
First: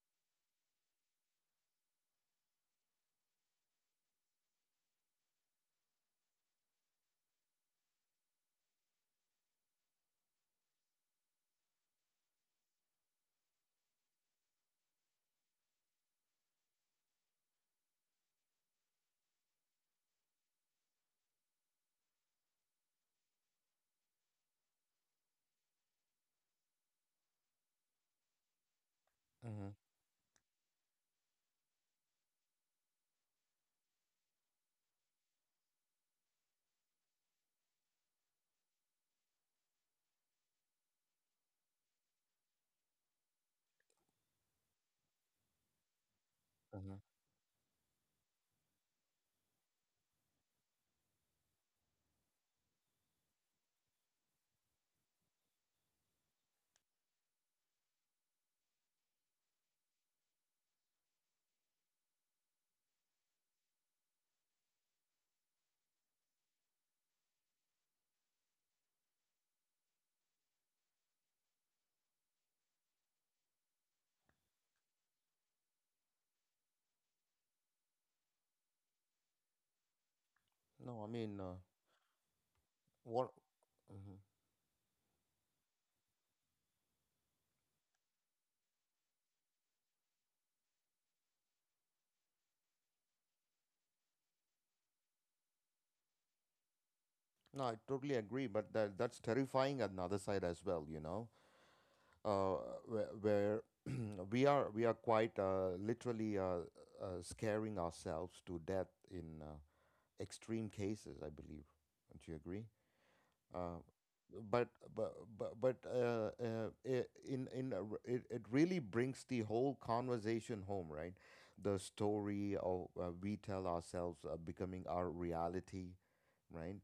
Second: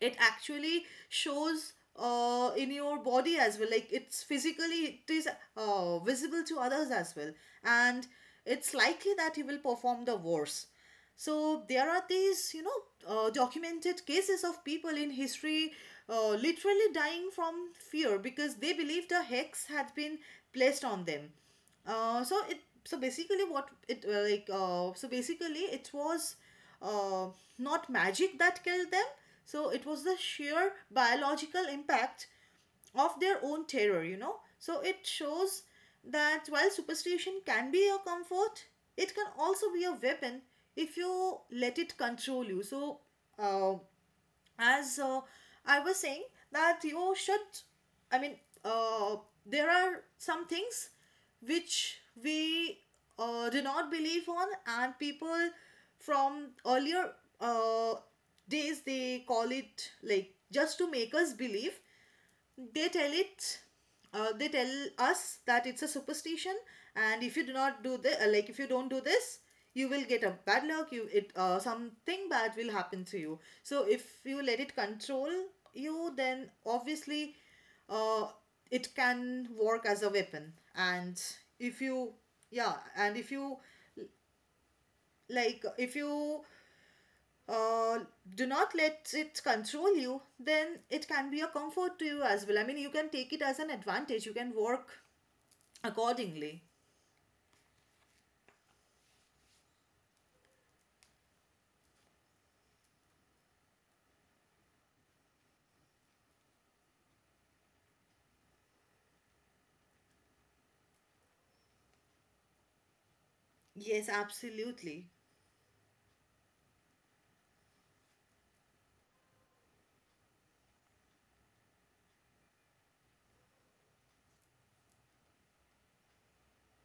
B: it actually shows in your body as well. Like, it's physically it is visible to others as well. And it's likely that you will perform the worse. So there are these, you know, documented cases of people in history literally dying from fear because they believed a hex had been placed on them. So basically it was uh, not magic that killed them.
A: Mm-hmm.
B: So it was the sheer biological impact of their own terror, you know. So it shows that while superstition can be a comfort, it can also be a weapon if you let it control you. So, uh, as I was saying, that
A: Hmm
B: you should, I mean, uh, there are some things which we do not believe on, and people from earlier uh, days, they call it, like, just to make us believe, they tell it they tell us that it's a superstition. And if you don't do this, you will get a bad luck. You it Something bad will happen to you. So if you let it control you, then obviously uh, it can work as a weapon.
A: No, I
B: And
A: mean,
B: if you yeah and if
A: what?
B: you
A: hmm
B: like if you uh, do not let it control you, then it can be a comfort to you as well. I mean, you can take it as an advantage, you can work accordingly.
A: No, I totally agree, but that that's terrifying on the other side as well, you know? uh, where we are quite literally scaring ourselves to death in extreme cases. I believe. Don't you agree? Uh,
B: Yes,
A: but
B: absolutely.
A: but but, but uh, uh, i- in a it really brings the whole conversation home, right? The story of we tell ourselves becoming our reality, right?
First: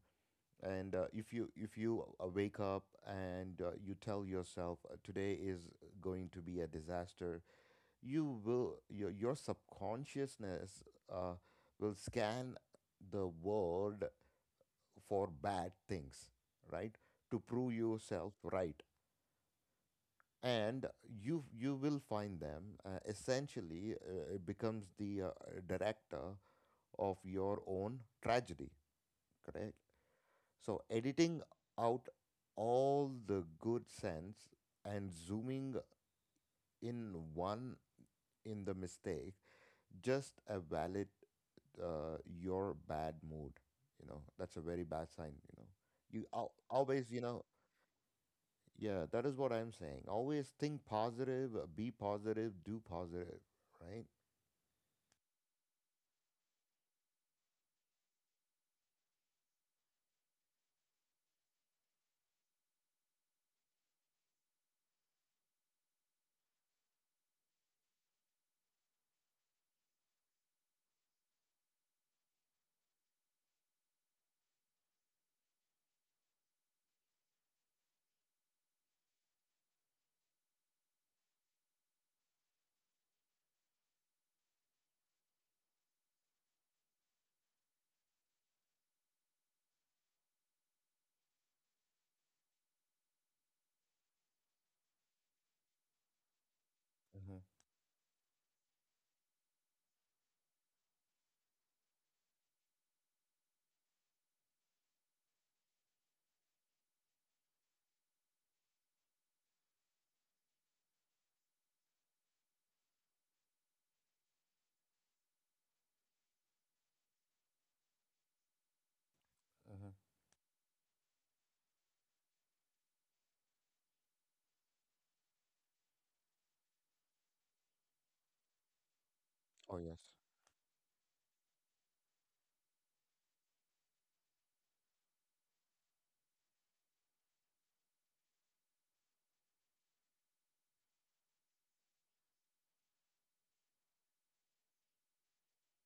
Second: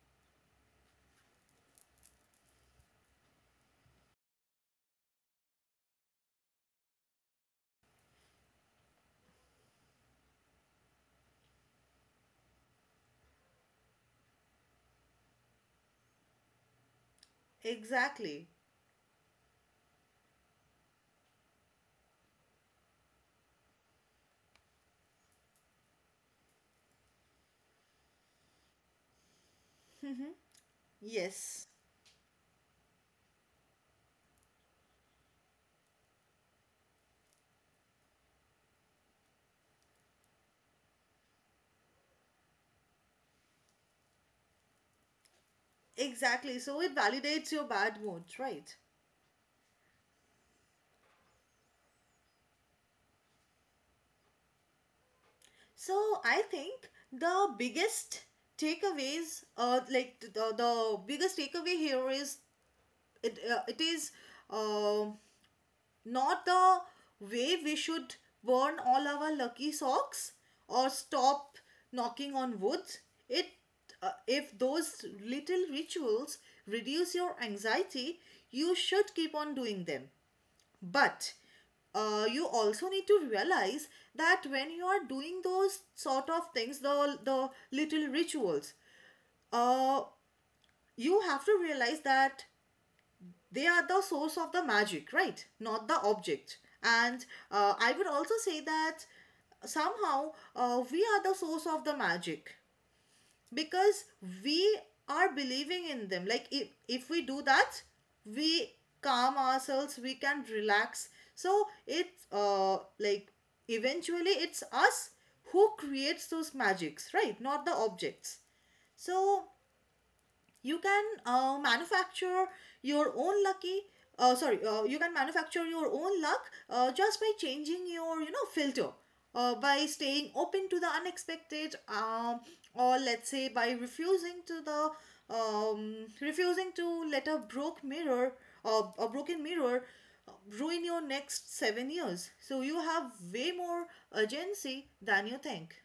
A: And if you wake up and you tell yourself today is going to be a disaster. You will your subconsciousness uh, will scan the world for bad things, right, to prove yourself
B: Exactly.
A: right. And you will find them essentially it becomes the director of your own tragedy. Correct. So editing
B: Yes,
A: out all the good sense and zooming in one in the mistake just a valid your bad mood. You know that's a very bad sign. You know
B: exactly. So it
A: always you know
B: validates your bad mood, right?
A: yeah that is what I'm saying. Always think positive, be positive, do positive, right?
B: So I think the biggest takeaways, like the biggest takeaway here is it, it is. Uh. Not the way we should burn all our lucky socks or stop knocking on wood. It If those little rituals reduce your anxiety, you should keep on doing them. But you also need to realize that when you are doing those sort of things, the little rituals, uh, you have to realize that they are the source of the magic, right? Not the object. And
A: Mm-hmm.
B: I would also say that somehow we are the source of the magic because we are believing in them. Like, if we do that, we calm ourselves, we can relax. So it's like eventually it's us who creates those magics, right? Not the objects. So
A: Mm-hmm.
B: you can manufacture your own lucky sorry you can manufacture your own luck just by changing your, you know, filter,
A: Oh
B: by
A: yes.
B: staying open to the unexpected. Or let's say by um, refusing to let a broken mirror uh, ruin your next 7 years. So you have way more urgency than you think.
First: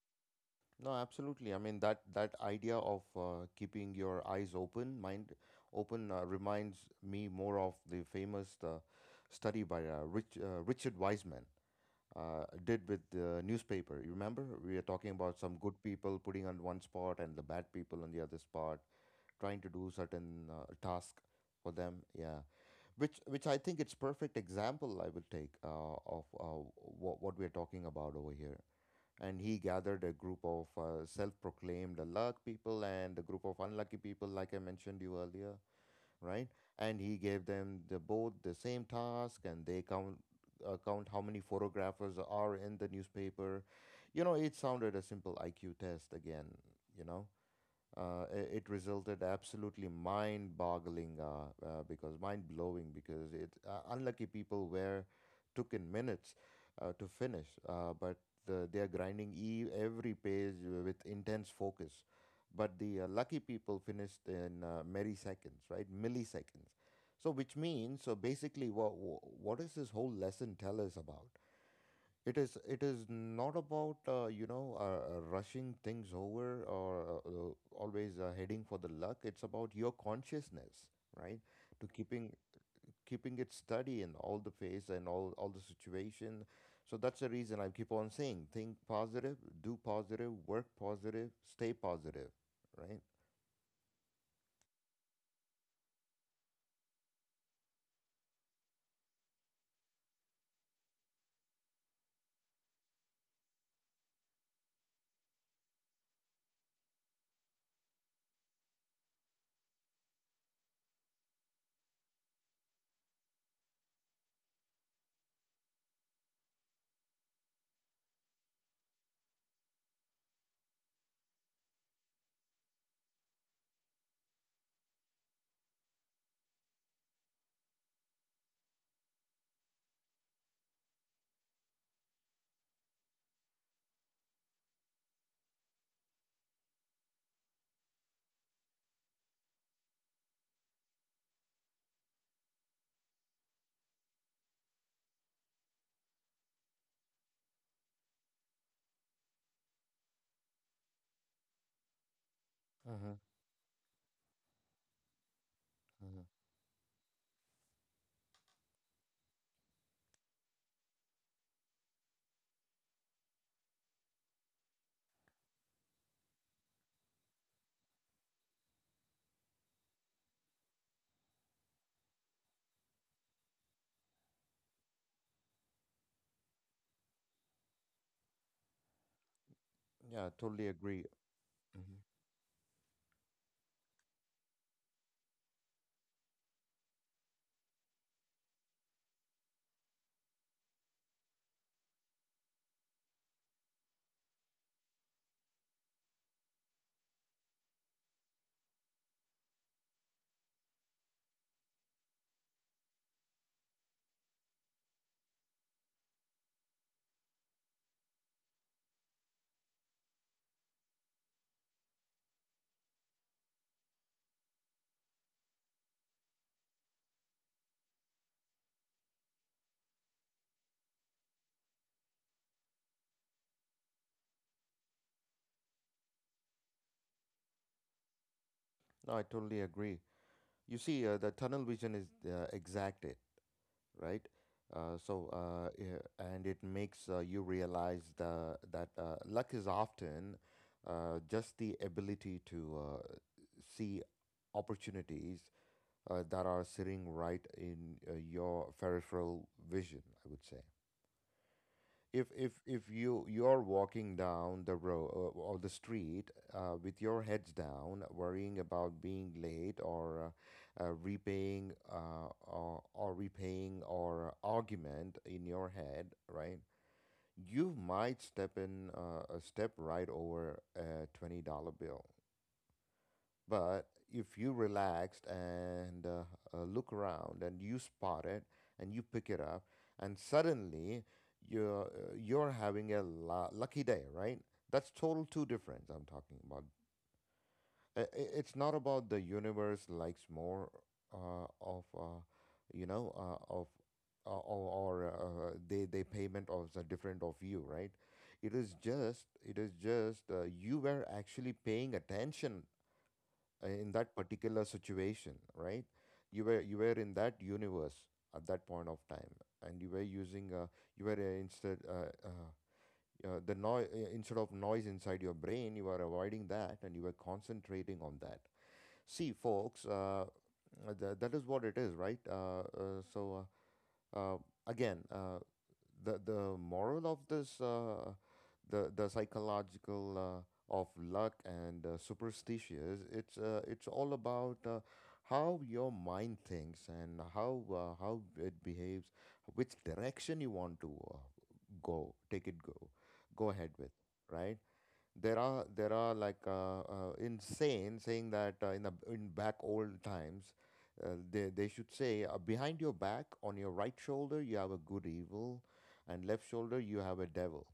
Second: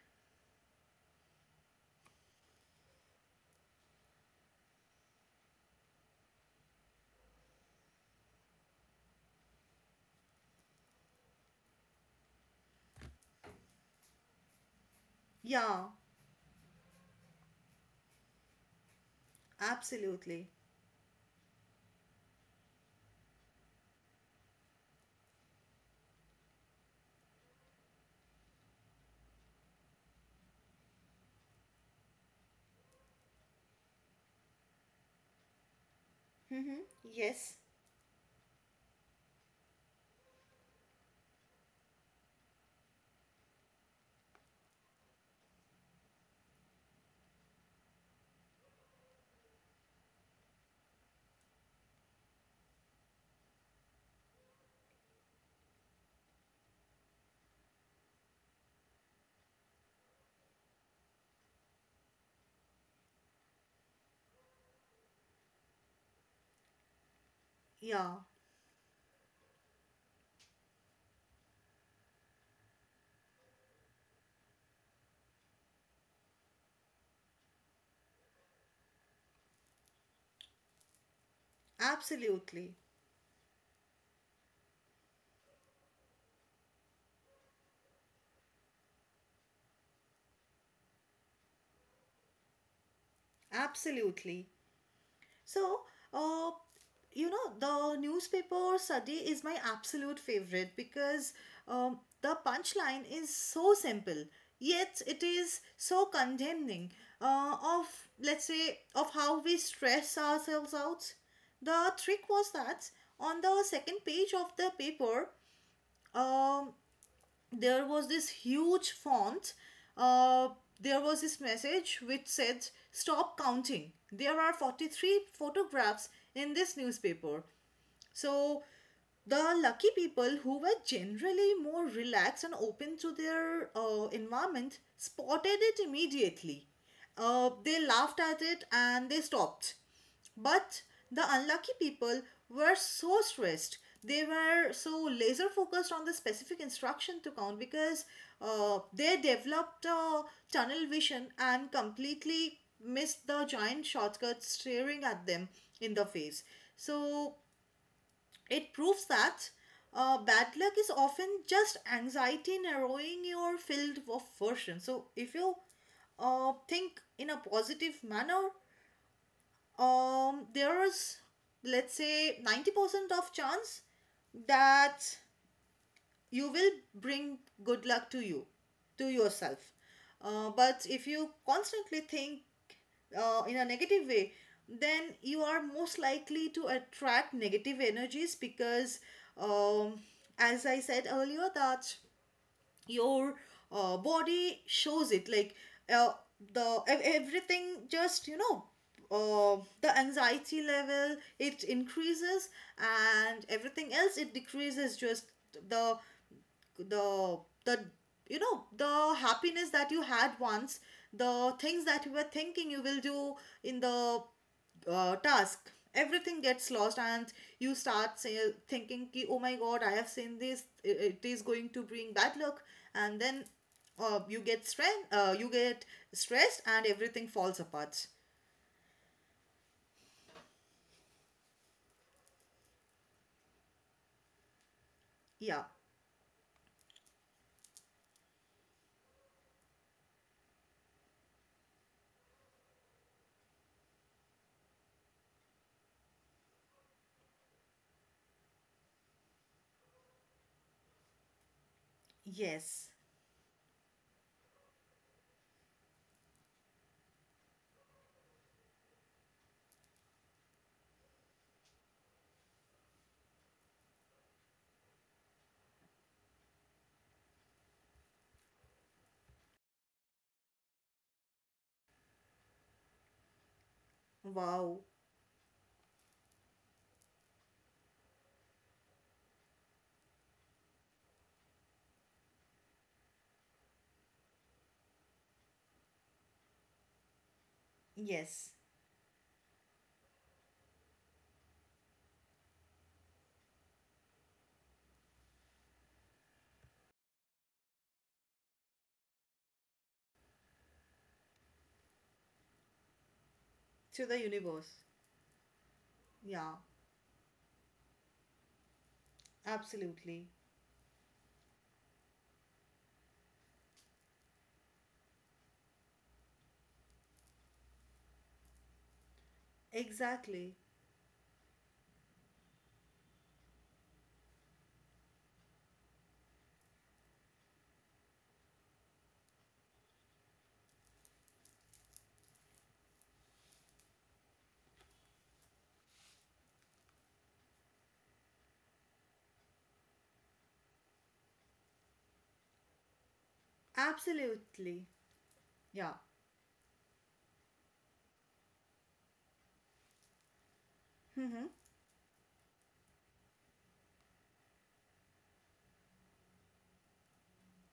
A: No, absolutely. I mean that that idea of keeping your eyes open, mind open, reminds me more of the famous study by Richard Wiseman did with the newspaper. You remember we were talking about some good
B: Yeah,
A: people putting on one spot and the bad people on the other spot, trying to do
B: absolutely.
A: certain task for them. Yeah, which I think it's perfect example I would take of what we're talking about over here. And he gathered a group of self-proclaimed luck people and a group of unlucky people like I mentioned you earlier, right?
B: Mm-hmm.
A: And he gave
B: Yes.
A: them the both the same task and they count count how many photographers are in the newspaper. You know it sounded a simple IQ test again, you know. It resulted absolutely mind-boggling because mind-blowing because it unlucky people were took in minutes to finish, but they are grinding every page with intense focus. But the lucky people finished in milliseconds, right? Milliseconds. So, which means, so
B: Yeah.
A: basically, what does this whole lesson tell us about? It is not about you know rushing things over or always heading for the luck. It's about your consciousness, right? To keeping
B: Absolutely,
A: Keeping it steady in all the phase and all the situation. So that's the reason I keep on saying think positive, do positive, work positive, stay positive, right?
B: absolutely. So, uh, you know, the newspaper study is my absolute favorite because the punchline is so simple, yet it is so condemning, of, let's say, of how we stress ourselves out. The trick was that on the second page of the paper, um, there was this huge font. Uh, there was this message which said, "Stop counting. There are 43 photographs in this newspaper." So, the lucky people who were generally more relaxed and open to their environment spotted it immediately. They laughed at it and they stopped. But the unlucky people were so stressed. They were so laser focused on the specific instruction to count because they developed a tunnel vision and completely
A: Uh-huh.
B: missed the giant shortcut staring at them in the
A: Uh-huh.
B: face. So it proves that bad luck is often just anxiety narrowing your field of version. So if you think in a positive manner, there is, let's say, 90% of chance that you will bring good luck to you, to yourself,
A: Yeah, I totally
B: but
A: agree.
B: if you
A: Mhm.
B: constantly think in a negative way, then you are most likely to attract negative energies because um, as I said earlier, that your body shows it, like, uh, everything just, you know, the anxiety level, it increases and everything else, it decreases. Just the the the you know, the happiness that you had once, the things that you were thinking you will do in the task, everything gets lost and you start say, thinking ki, oh my god, I have seen this, it is going to bring bad luck. And then you get strength, you get stressed and everything falls apart.
A: No, I totally agree. You see, the tunnel vision is exacted. Right? Uh, so
B: Yeah.
A: uh, yeah, and it makes you realize that luck is often just the ability to see opportunities that are sitting right in your peripheral vision, I would say. If
B: Yes.
A: you're walking down the road or the street with your heads down, worrying about being late or repaying or argument in your head, right? You might step in a step right over a $20 bill. But if you
B: Wow.
A: relaxed and look around and you spot it, and you pick it up, and suddenly you're having a lucky day, right? That's total two difference I'm talking about.
B: Yes,
A: It's not about the universe likes more of you know of uh, or, or they payment of the different of you, right? It is just you were actually paying attention in
B: to
A: that
B: the
A: particular
B: universe.
A: situation, right? You
B: Yeah.
A: were you were in that universe at that point of time, and you were
B: Absolutely.
A: using you were instead the noise instead of noise inside your brain. You were avoiding that, and you were concentrating on that. See, folks,
B: Exactly.
A: that is what it is, right? So uh, uh, Again. The moral of this, the psychological of luck and superstitions, it's all about how your mind thinks and how it behaves, which direction you want to go, take it, go go ahead with, right?
B: Absolutely.
A: There are
B: Yeah.
A: like insane saying that in the in back old times,
B: Mm-hmm.
A: they should say behind your back on your right shoulder you have a good evil, and left shoulder you have a devil,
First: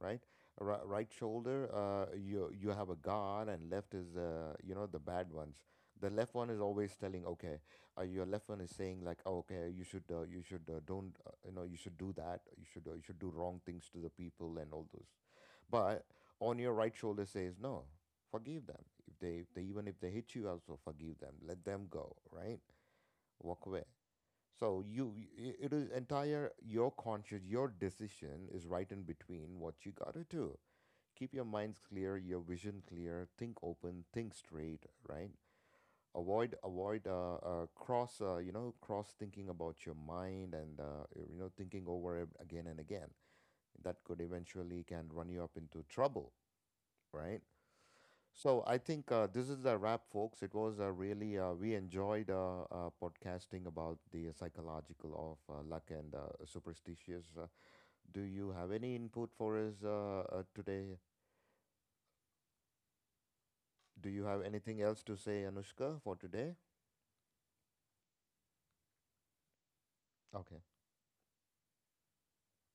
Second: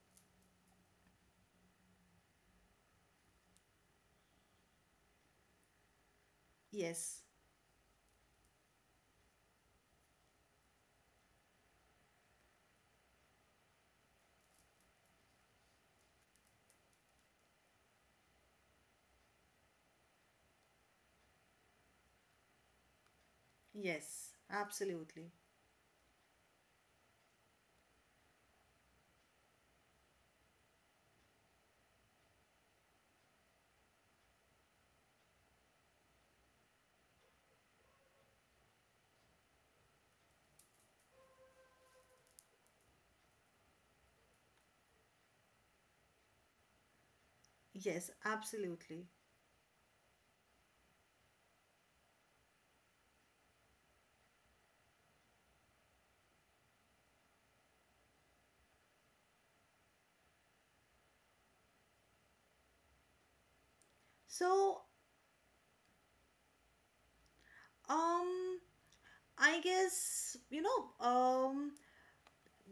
A: right? Right shoulder, you have a god, and left is, you know, the bad ones. The left one is always
B: Yes.
A: telling okay, your left one is saying like, oh, okay, you should, don't, you know, you should do that, you should, you should do wrong things to the people and all those. But on your right shoulder says no, forgive them. If they even if they hit you also, forgive them, let them go, right? Walk away.
B: Yes.
A: So you,
B: Absolutely.
A: it is entire your conscious, your decision is right in between what you got to do. Keep your minds clear, your vision clear, think open, think straight, right? Avoid cross, you know, cross thinking about your mind, and you know, thinking over it again and again, that could eventually can run you up into trouble, right?
B: Yes.
A: So I
B: Absolutely.
A: think this is a wrap, folks. It was really we enjoyed podcasting about the psychological of luck and superstitious. Do you have any input for us today? Do you have anything
B: So,
A: else to say, Anushka, for today?
B: um, I guess, you
A: Okay.
B: know,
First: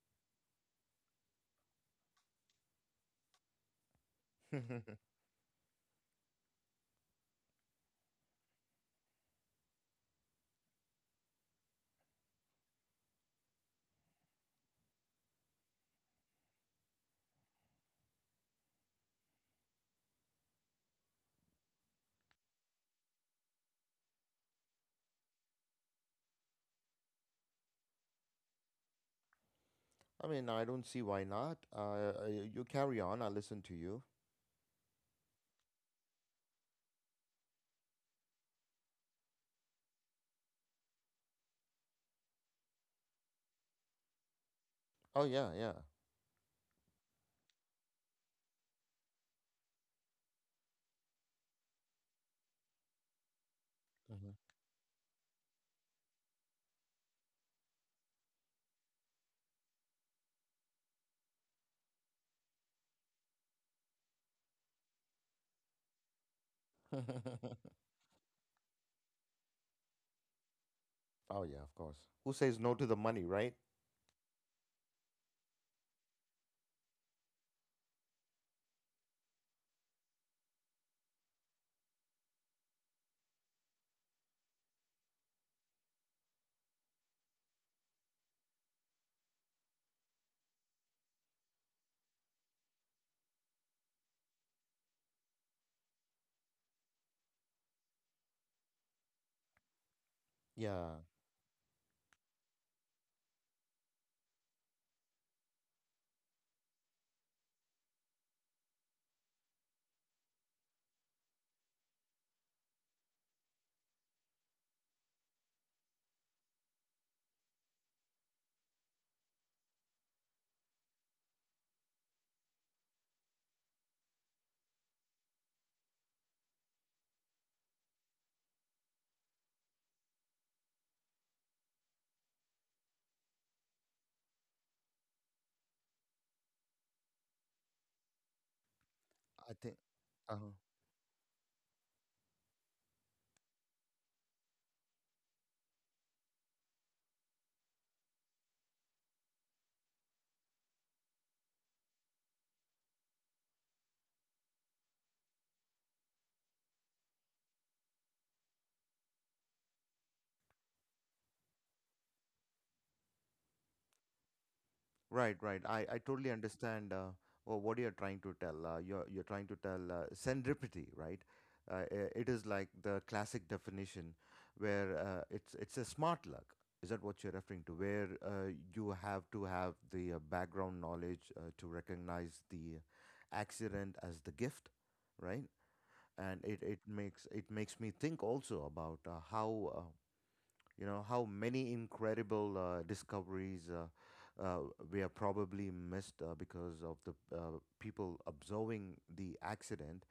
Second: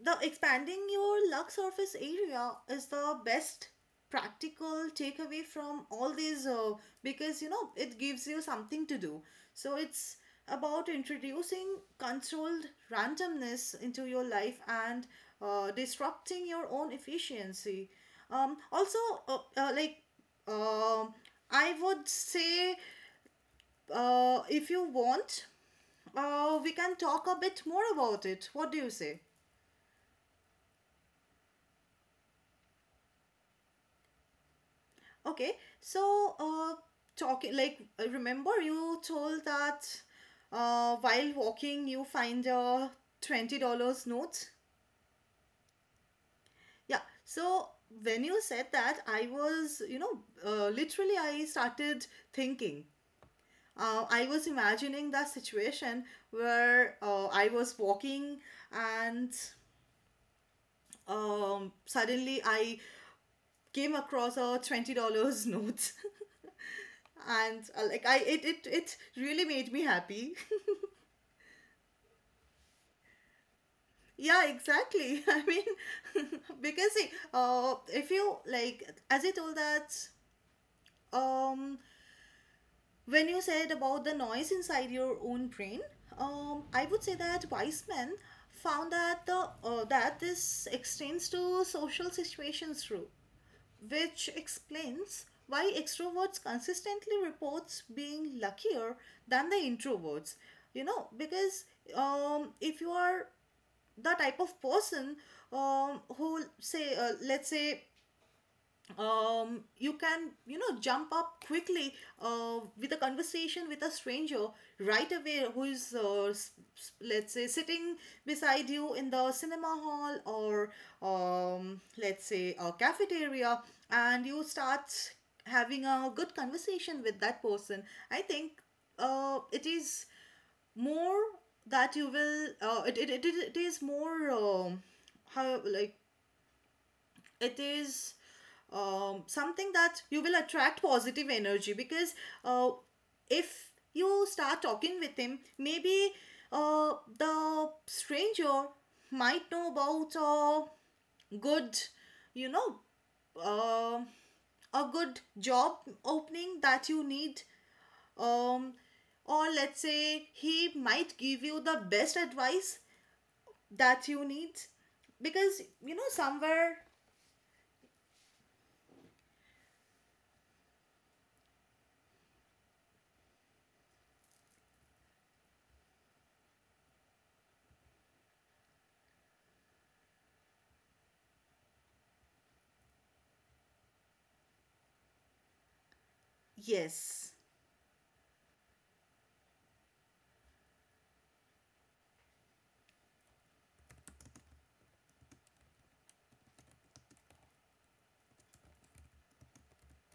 B: the expanding your lug surface area is the best practical takeaway from all these, because you know, it gives you something to do. So it's about introducing controlled randomness into your life and disrupting your own efficiency. Um, also uh, uh, like um I would say, if you want, we can talk a bit more about it. What do you say?
A: I mean, I don't see why not. You carry on. I'll listen to you.
B: Okay, so talking, like, I remember you told that while walking you find a $20 note.
A: Oh yeah, yeah.
B: Yeah, so when you said that, I was, you know, literally I started thinking. I was imagining that situation where I was walking and suddenly I came across a $20 note.
A: Mhm.
B: And like I it really made me happy.
A: Oh yeah, of course. Who says no to the money, right?
B: Yeah, exactly. I mean, because see, if you like, as I told, that um when you said about the noise inside your own brain, I would say that weisman found that the that this extends to social situations too, which explains why extroverts consistently reports being luckier than the introverts.
A: Yeah,
B: You know, because if you are the type of person who say, let's say, you can, you know, jump up quickly with a conversation with a stranger right away, who is let's say, sitting beside you in the cinema hall, or let's say a cafeteria, and you start having a good conversation with that person, I think it is more that you will, it is more, how, like, it is
A: I
B: something
A: think.
B: that you will
A: Uh-huh.
B: attract positive energy. Because uh, if you start talking with him, maybe the stranger might know about a good, you know, uh, a good job opening that you need. Um, or let's say he might give you the best advice that you need,
A: Right,
B: because
A: right.
B: you
A: I
B: know,
A: totally
B: somewhere.
A: understand, what you're trying to tell. You're trying to tell serendipity, right? It is like the classic definition where, it's a smart luck. Is that what you're referring to? Where you have to have the background knowledge to recognize the accident as the gift, right? And it makes,
B: Yes.
A: it makes me think also about how you know how many incredible discoveries we have probably missed because of the people observing the accident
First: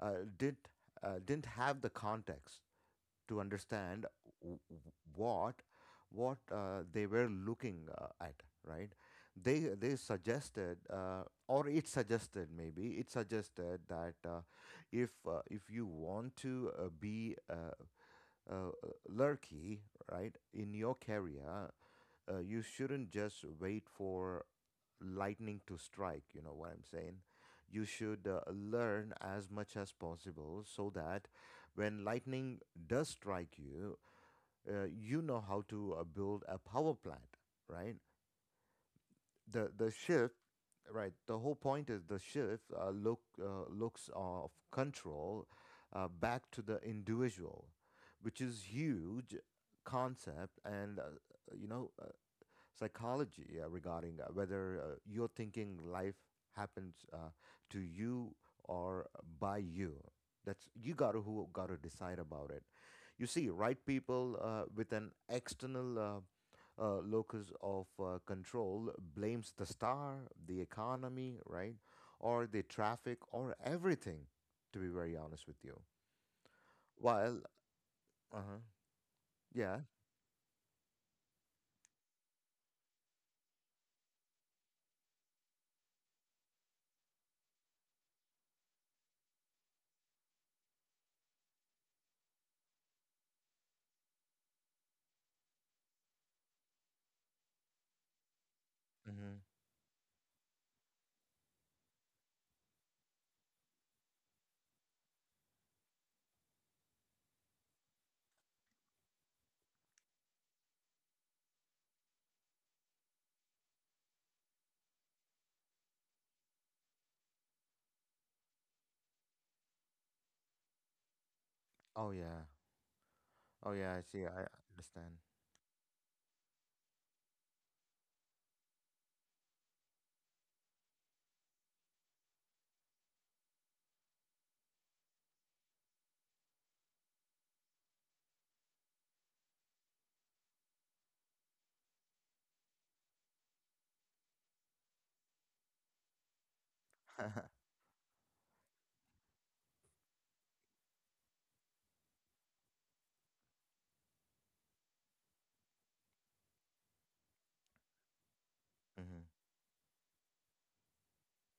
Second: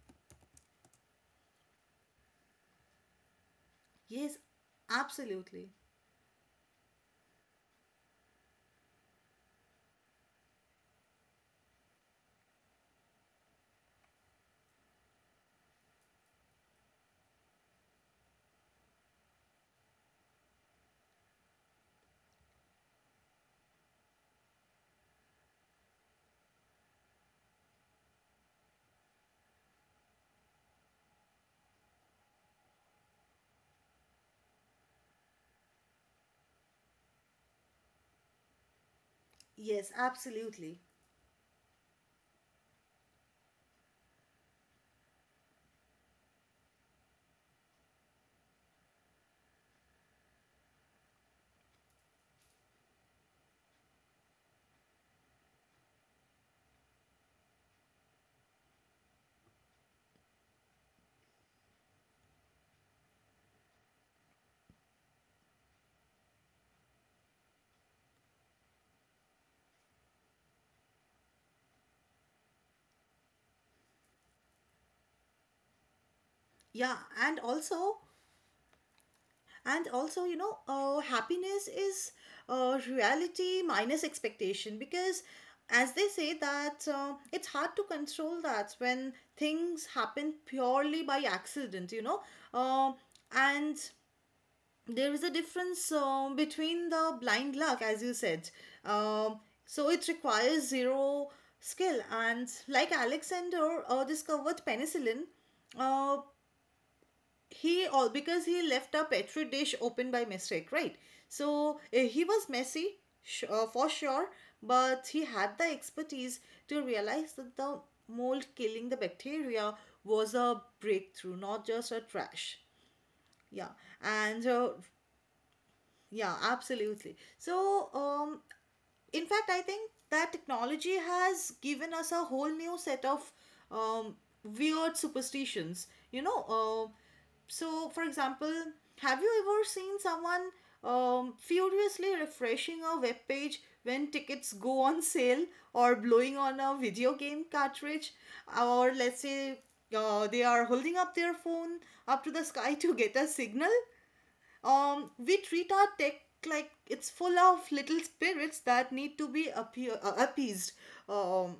A: uh, did didn't have the context to understand
B: Yes,
A: w- w- what
B: absolutely.
A: what they were looking at, right? They suggested, or it suggested, maybe it suggested that, if you want to be uh, uh, lurky, right, in your career, you shouldn't just wait for lightning to strike. You know what I'm saying? You should learn as much as possible so that when lightning does strike you, you know how to build a power plant, right? The
B: Yes,
A: shift,
B: absolutely.
A: right? The whole point is the shift, looks of control back to the individual, which is huge concept, and you know, psychology regarding whether you're thinking life happens to you, or by you. That's, you gotta, who gotta decide about it, you see, right? People with an external locus of control blames the star, the economy, right, or the traffic, or everything, to be very honest with you.
B: Yeah, and
A: While,
B: also,
A: uh huh, yeah,
B: and also, you know, happiness is reality minus expectation, because, as they say, that it's hard to control that when things happen purely by accident, you know. Um and there is a difference between the blind luck, as you said. Um,
A: mm-hmm.
B: so it requires zero skill. And like Alexander discovered penicillin, uh, he all because he left a petri dish open by mistake, right? So he was messy, for sure, but he had the expertise to realize that the mold killing the bacteria was a breakthrough, not just a
A: Oh yeah,
B: trash. Yeah,
A: oh yeah, I see,
B: and
A: I understand.
B: yeah, absolutely. So, in fact, I think that technology has given us a whole new set of um, weird superstitions. You know, um so for example, have you ever seen someone furiously refreshing a web page when tickets go on sale, or blowing on a video game cartridge, or let's say they are holding up their phone up to the sky to get a signal? Um, we treat our tech like it's full of little spirits that need
A: Hmm.
B: to be appeased. Um,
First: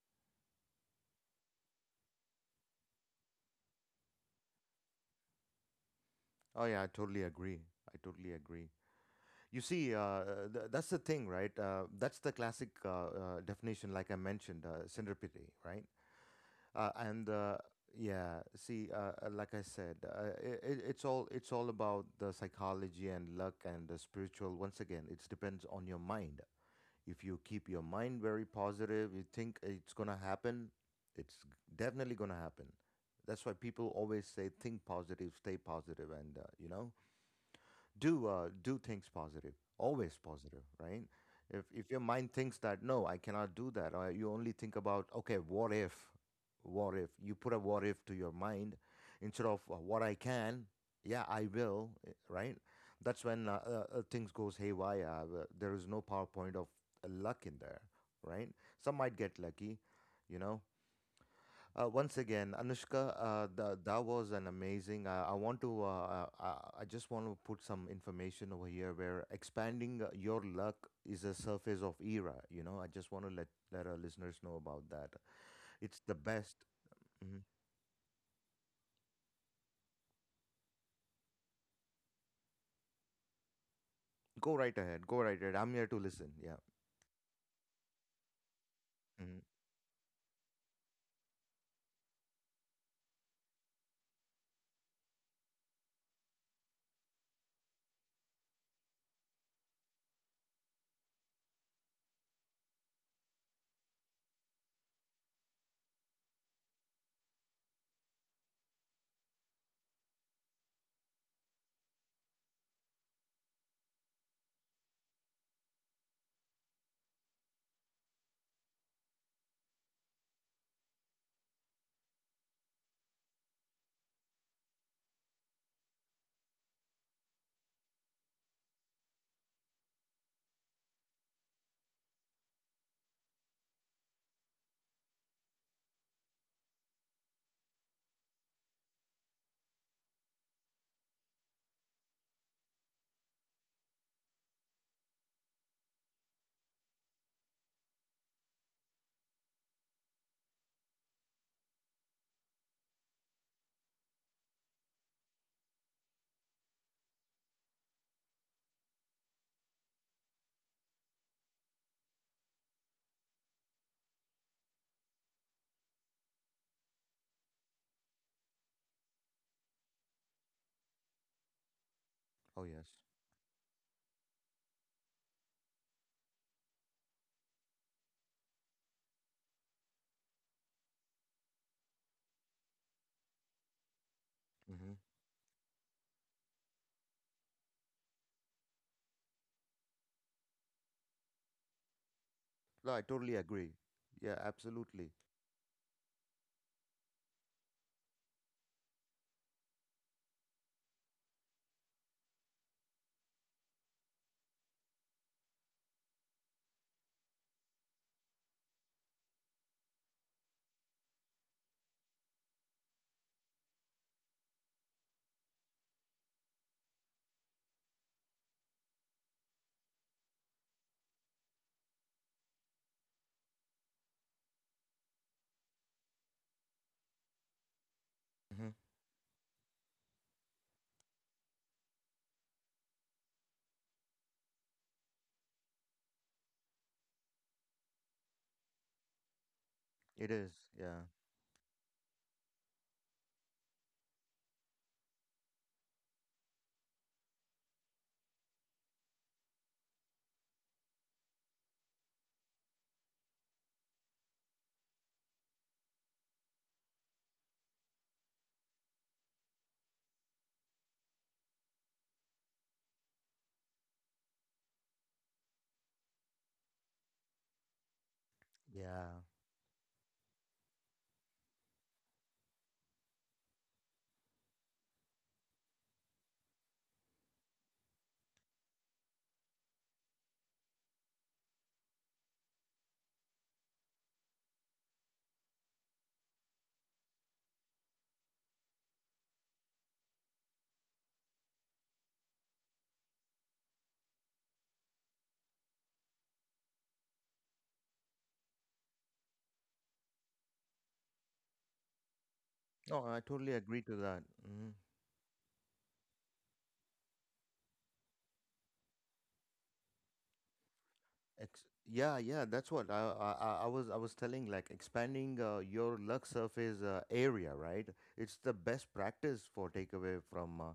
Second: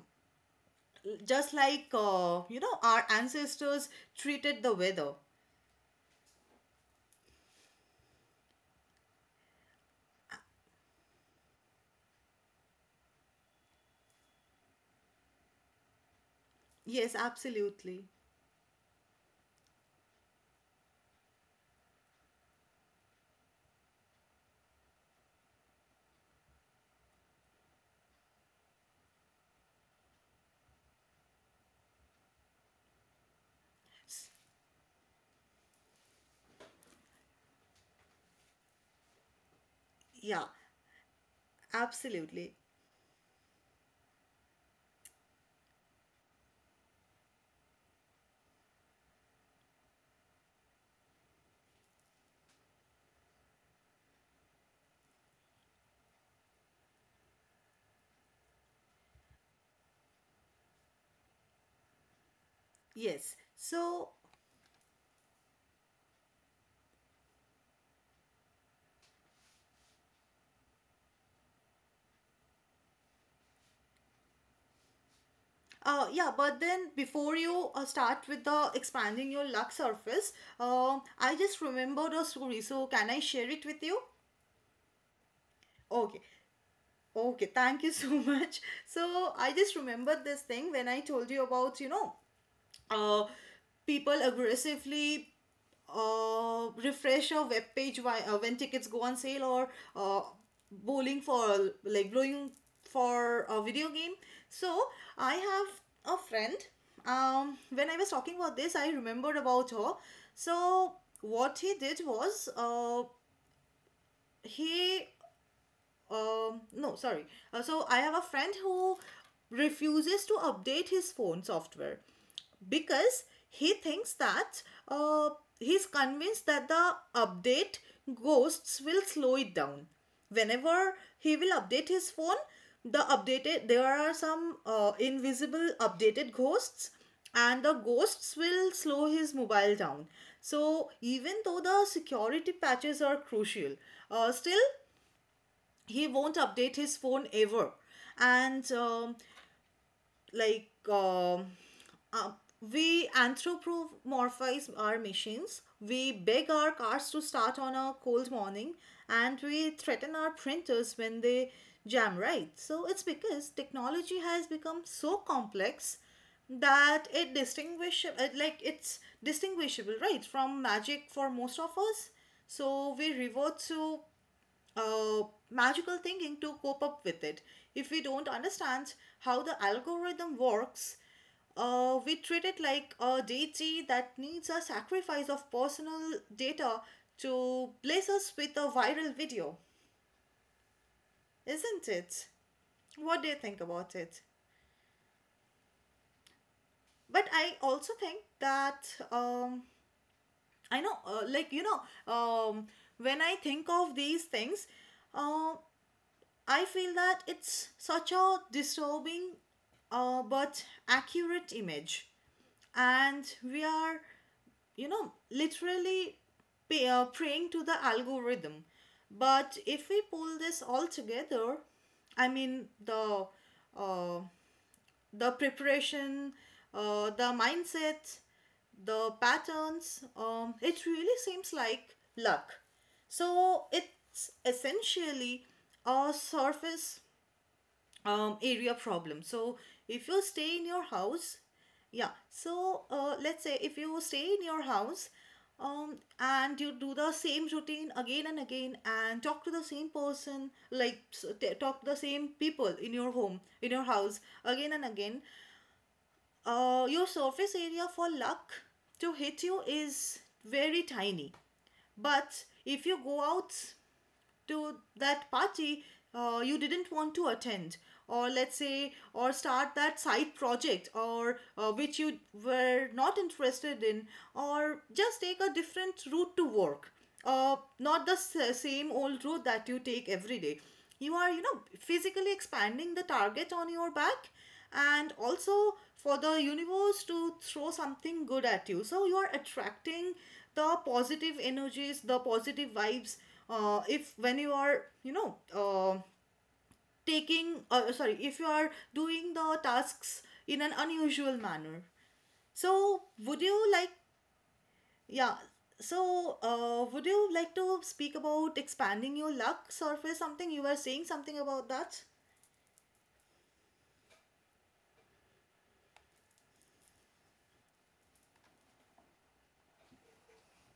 B: just like, you know, our ancestors treated the weather.
A: Oh yeah, I totally agree. I totally agree. You see, that's the thing, right? That's the classic definition, like I mentioned, centripety, right?
B: Yes,
A: And
B: absolutely.
A: Yeah, see, like I said, it's all, it's all about the psychology and luck and the spiritual. Once again, it depends on your mind. If you keep your mind very positive, you think it's going to happen. It's definitely going to happen. That's why people
B: S-
A: always say think positive, stay positive, and you know, do, do things positive, always
B: Yeah,
A: positive, right? If your mind
B: absolutely.
A: thinks that no, I cannot do that, or you only think about okay, what if, what if you put a what if to your mind instead of, what I can, yeah I will, eh, right? That's when things goes haywire. There is no powerpoint of luck in there, right? Some might get lucky, you know. Once again, Anushka,
B: Yes.
A: that
B: So,
A: was an amazing. I want to. I just want to put some information over here where expanding your luck is a surface of era. You know, I just want to let our listeners know about that. It's the
B: yeah,
A: best.
B: but then before
A: Hmm.
B: you start with the expanding your luck surface, I just remembered a story. So, can I share it with you?
A: Go right ahead. Go right ahead. I'm here to
B: Okay.
A: listen. Yeah.
B: Okay, thank you so much. So
A: Hmm.
B: I just remembered this thing when I told you about, you know, uh, people aggressively refresh a web page why, when tickets go on sale, or uh, bowling for, like, blowing for a video game. So I have a friend. When I was talking about this, I remembered about her. So what he did was, he no sorry so I have a friend who refuses to update his phone software, because he thinks that uh, he's convinced that the update ghosts will slow it down whenever he will update his phone. The updated, there are some invisible updated ghosts, and the ghosts will slow his mobile down. So even though the security patches are crucial, still he won't update his phone ever. And like um uh, we anthropomorphize our machines. We beg our cars to start on a cold morning, and we threaten our printers when they jam, right? So it's because technology has become so complex that it's distinguishable, right, from magic for most of us.
A: Oh yes.
B: So we revert to uh, magical thinking to cope up with it. If we don't understand how the algorithm works, we treat it like a deity that needs a
A: Hmm.
B: sacrifice of personal data to bless us with a viral video, isn't it?
A: No, I
B: What do
A: totally
B: you think
A: agree.
B: about it?
A: Yeah, absolutely.
B: But I also think that um, I know, like you know, um, when I think of these things, uh, I feel that it's such a disturbing but accurate image. And we are, you know, literally praying to the algorithm. But if we pull this all together, I mean, uh, the preparation, the mindsets,
A: Mhm.
B: the patterns. It really seems like luck. So it's essentially a surface area problem. So if you
A: It is.
B: stay in your
A: Yeah.
B: house, yeah. So let's say if you stay in your house and you do the same routine again and again and talk to the same person, like talk to the same people in your home, in your house again and again, your surface area for luck to hit you is very tiny. But if you go out to that party you didn't want to attend, or let's say,
A: Yeah.
B: or start that side project, or which you were not interested in, or just take a different route to work, not the same old route that you take every day. You are, you know, physically expanding the target on your back, and also for the universe to throw something good at you. So you are attracting the positive energies, the positive vibes. If when you are, you know, if you are doing the tasks in an unusual manner. So
A: No, I
B: would
A: totally
B: you
A: agree
B: like,
A: to that. Mhm.
B: yeah. So, would you like to speak about expanding your luck surface? Something you were saying something about that?
A: Yeah, yeah, that's what I was telling, like expanding your luck surface area, right? It's the best practice for takeaway from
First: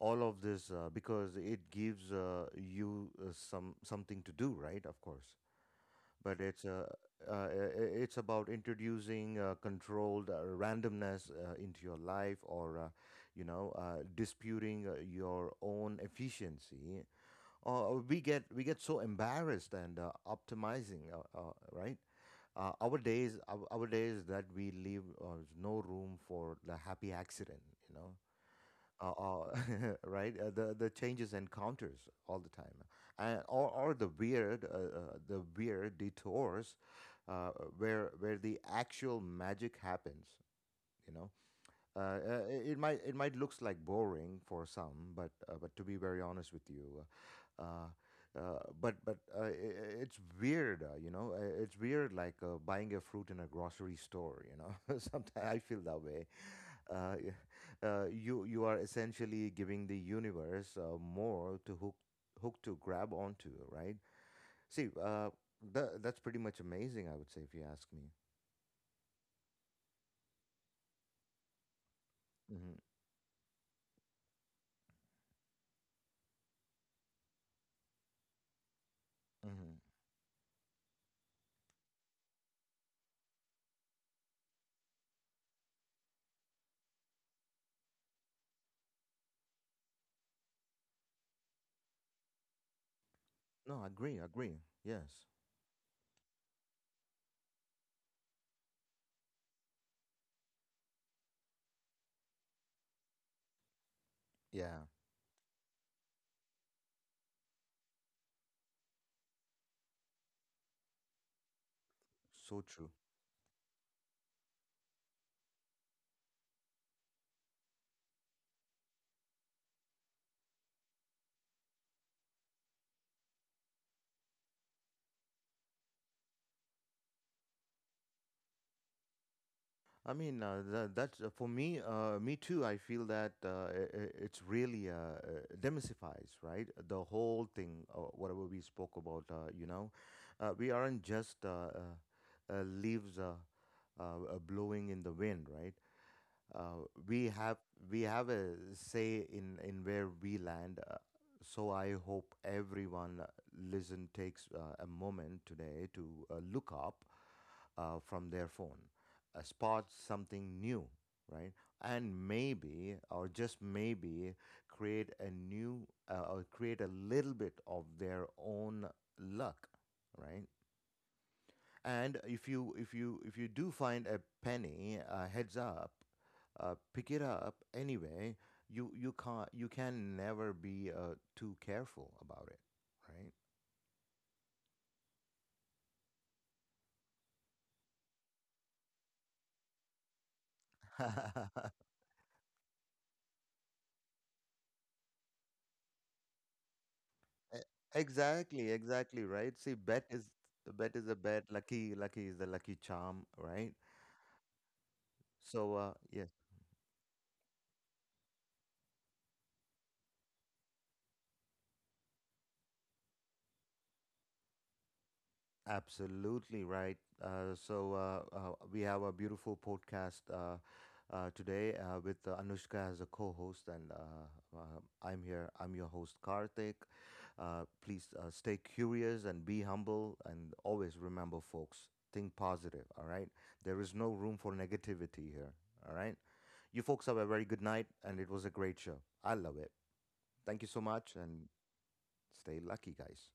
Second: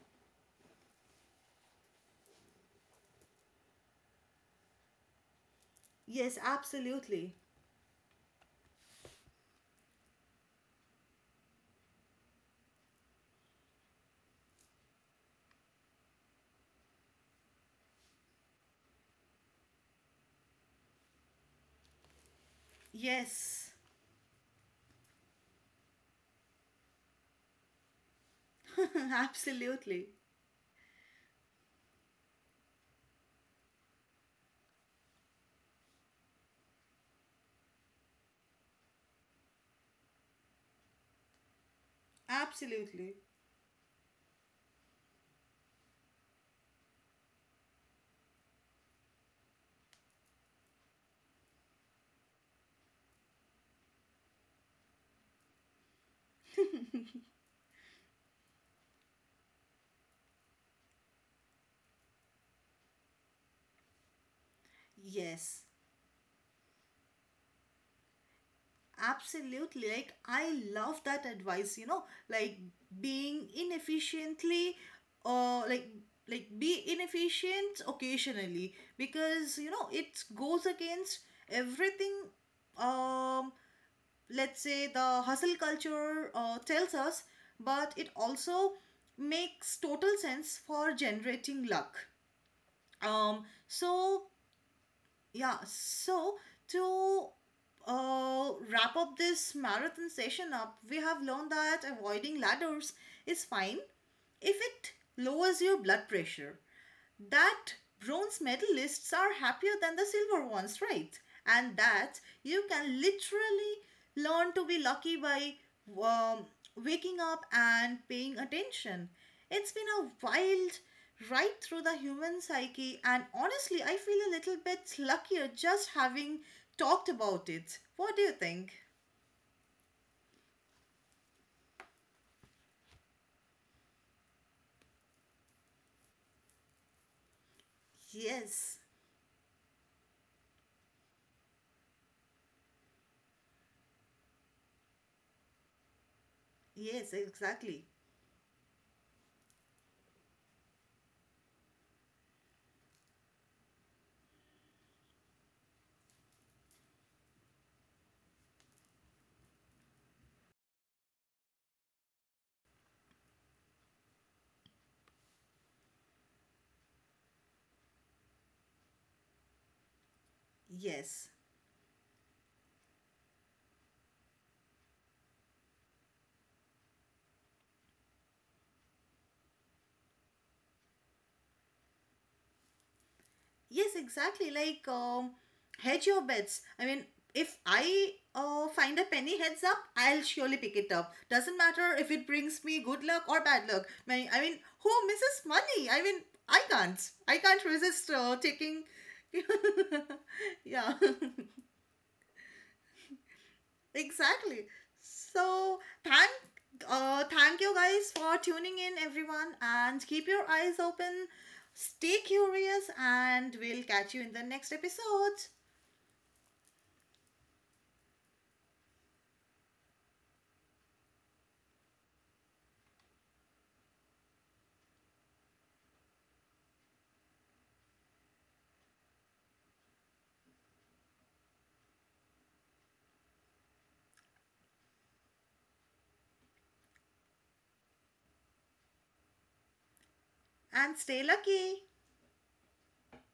A: all of this, because it gives you some something to do, right? Of course,
B: Yes,
A: but it's,
B: absolutely.
A: it's about introducing controlled randomness into your life, or, you know, disputing your own efficiency. We get so embarrassed and optimizing, right, our days,
B: Yes.
A: our days, that we leave no room for the happy accident, you know.
B: Absolutely.
A: Right, the changes encounters all the time, and, or the weird, the weird detours, uh, where the actual magic happens, you know. It might,
B: Absolutely.
A: looks like boring for some, but, but to be very honest with you, uh, it's weird, you know. Uh, it's weird like buying a fruit in a grocery store, you know. Sometimes I feel that way. Uh, y- you are essentially giving the universe more to hook, to grab onto, right? See,
B: Yes.
A: that's pretty much amazing, I would say, if you ask me.
B: Absolutely. Like, I love that advice, you know, like
A: Hmm.
B: being inefficiently, or like be inefficient occasionally, because you
A: Hmm.
B: know it goes against everything. um let's say the hustle culture tells us, but it also makes total sense for generating luck. um
A: No, agree,
B: so
A: agree. Yes.
B: yeah, so to wrap up this marathon session up, we have learned that avoiding ladders is fine if
A: Yeah.
B: it lowers your blood pressure, that bronze medalists are happier than the silver ones, right? And that
A: So
B: you
A: true.
B: can literally learn to be lucky by um, waking up and paying attention. It's been a wild ride through the human psyche, and honestly, I feel a little bit luckier just having talked about it. What do you think?
A: I mean, that, that's for me. Me too. I feel that it's really demystifies, right? The whole thing, whatever we
B: Yes,
A: spoke about. You know, we aren't just leaves blowing in the wind, right? uh,
B: yes,
A: we have
B: exactly.
A: we have a say in where we land. So I hope everyone, listen, takes a moment today to look up from their phone, spot something new, right? And maybe, or just maybe, create a new, or create a little bit of their own luck, right?
B: Yes.
A: And if you do find a penny, heads up, pick it up anyway. You can't you can never be too careful about it,
B: Yes, exactly. Like, hedge your bets. I mean, if I find a penny heads up, I'll surely pick it
A: right?
B: up. Doesn't matter if it brings me good luck or bad luck. My, I mean, who misses money? I mean, I can't. I
A: E-
B: can't resist
A: exactly,
B: taking.
A: exactly, right. See, bet is,
B: Yeah,
A: bet is a bet. Lucky, lucky is the lucky charm, right?
B: exactly.
A: So
B: So
A: yeah.
B: thank, thank you guys for tuning in, everyone, and keep your eyes open. Stay curious, and we'll catch you in the next episode.
A: Absolutely right. Uh, so uh, uh, we have a beautiful podcast today with, Anushka as a co-host, and, I'm here. I'm your host, Karthik. Please, stay curious and be humble, and always remember, folks, think positive. All right, there is no room for negativity here. All right, you folks have a very good night, and it was a great show. I love it. Thank you so
B: And
A: much,
B: stay
A: and
B: lucky.
A: stay lucky, guys.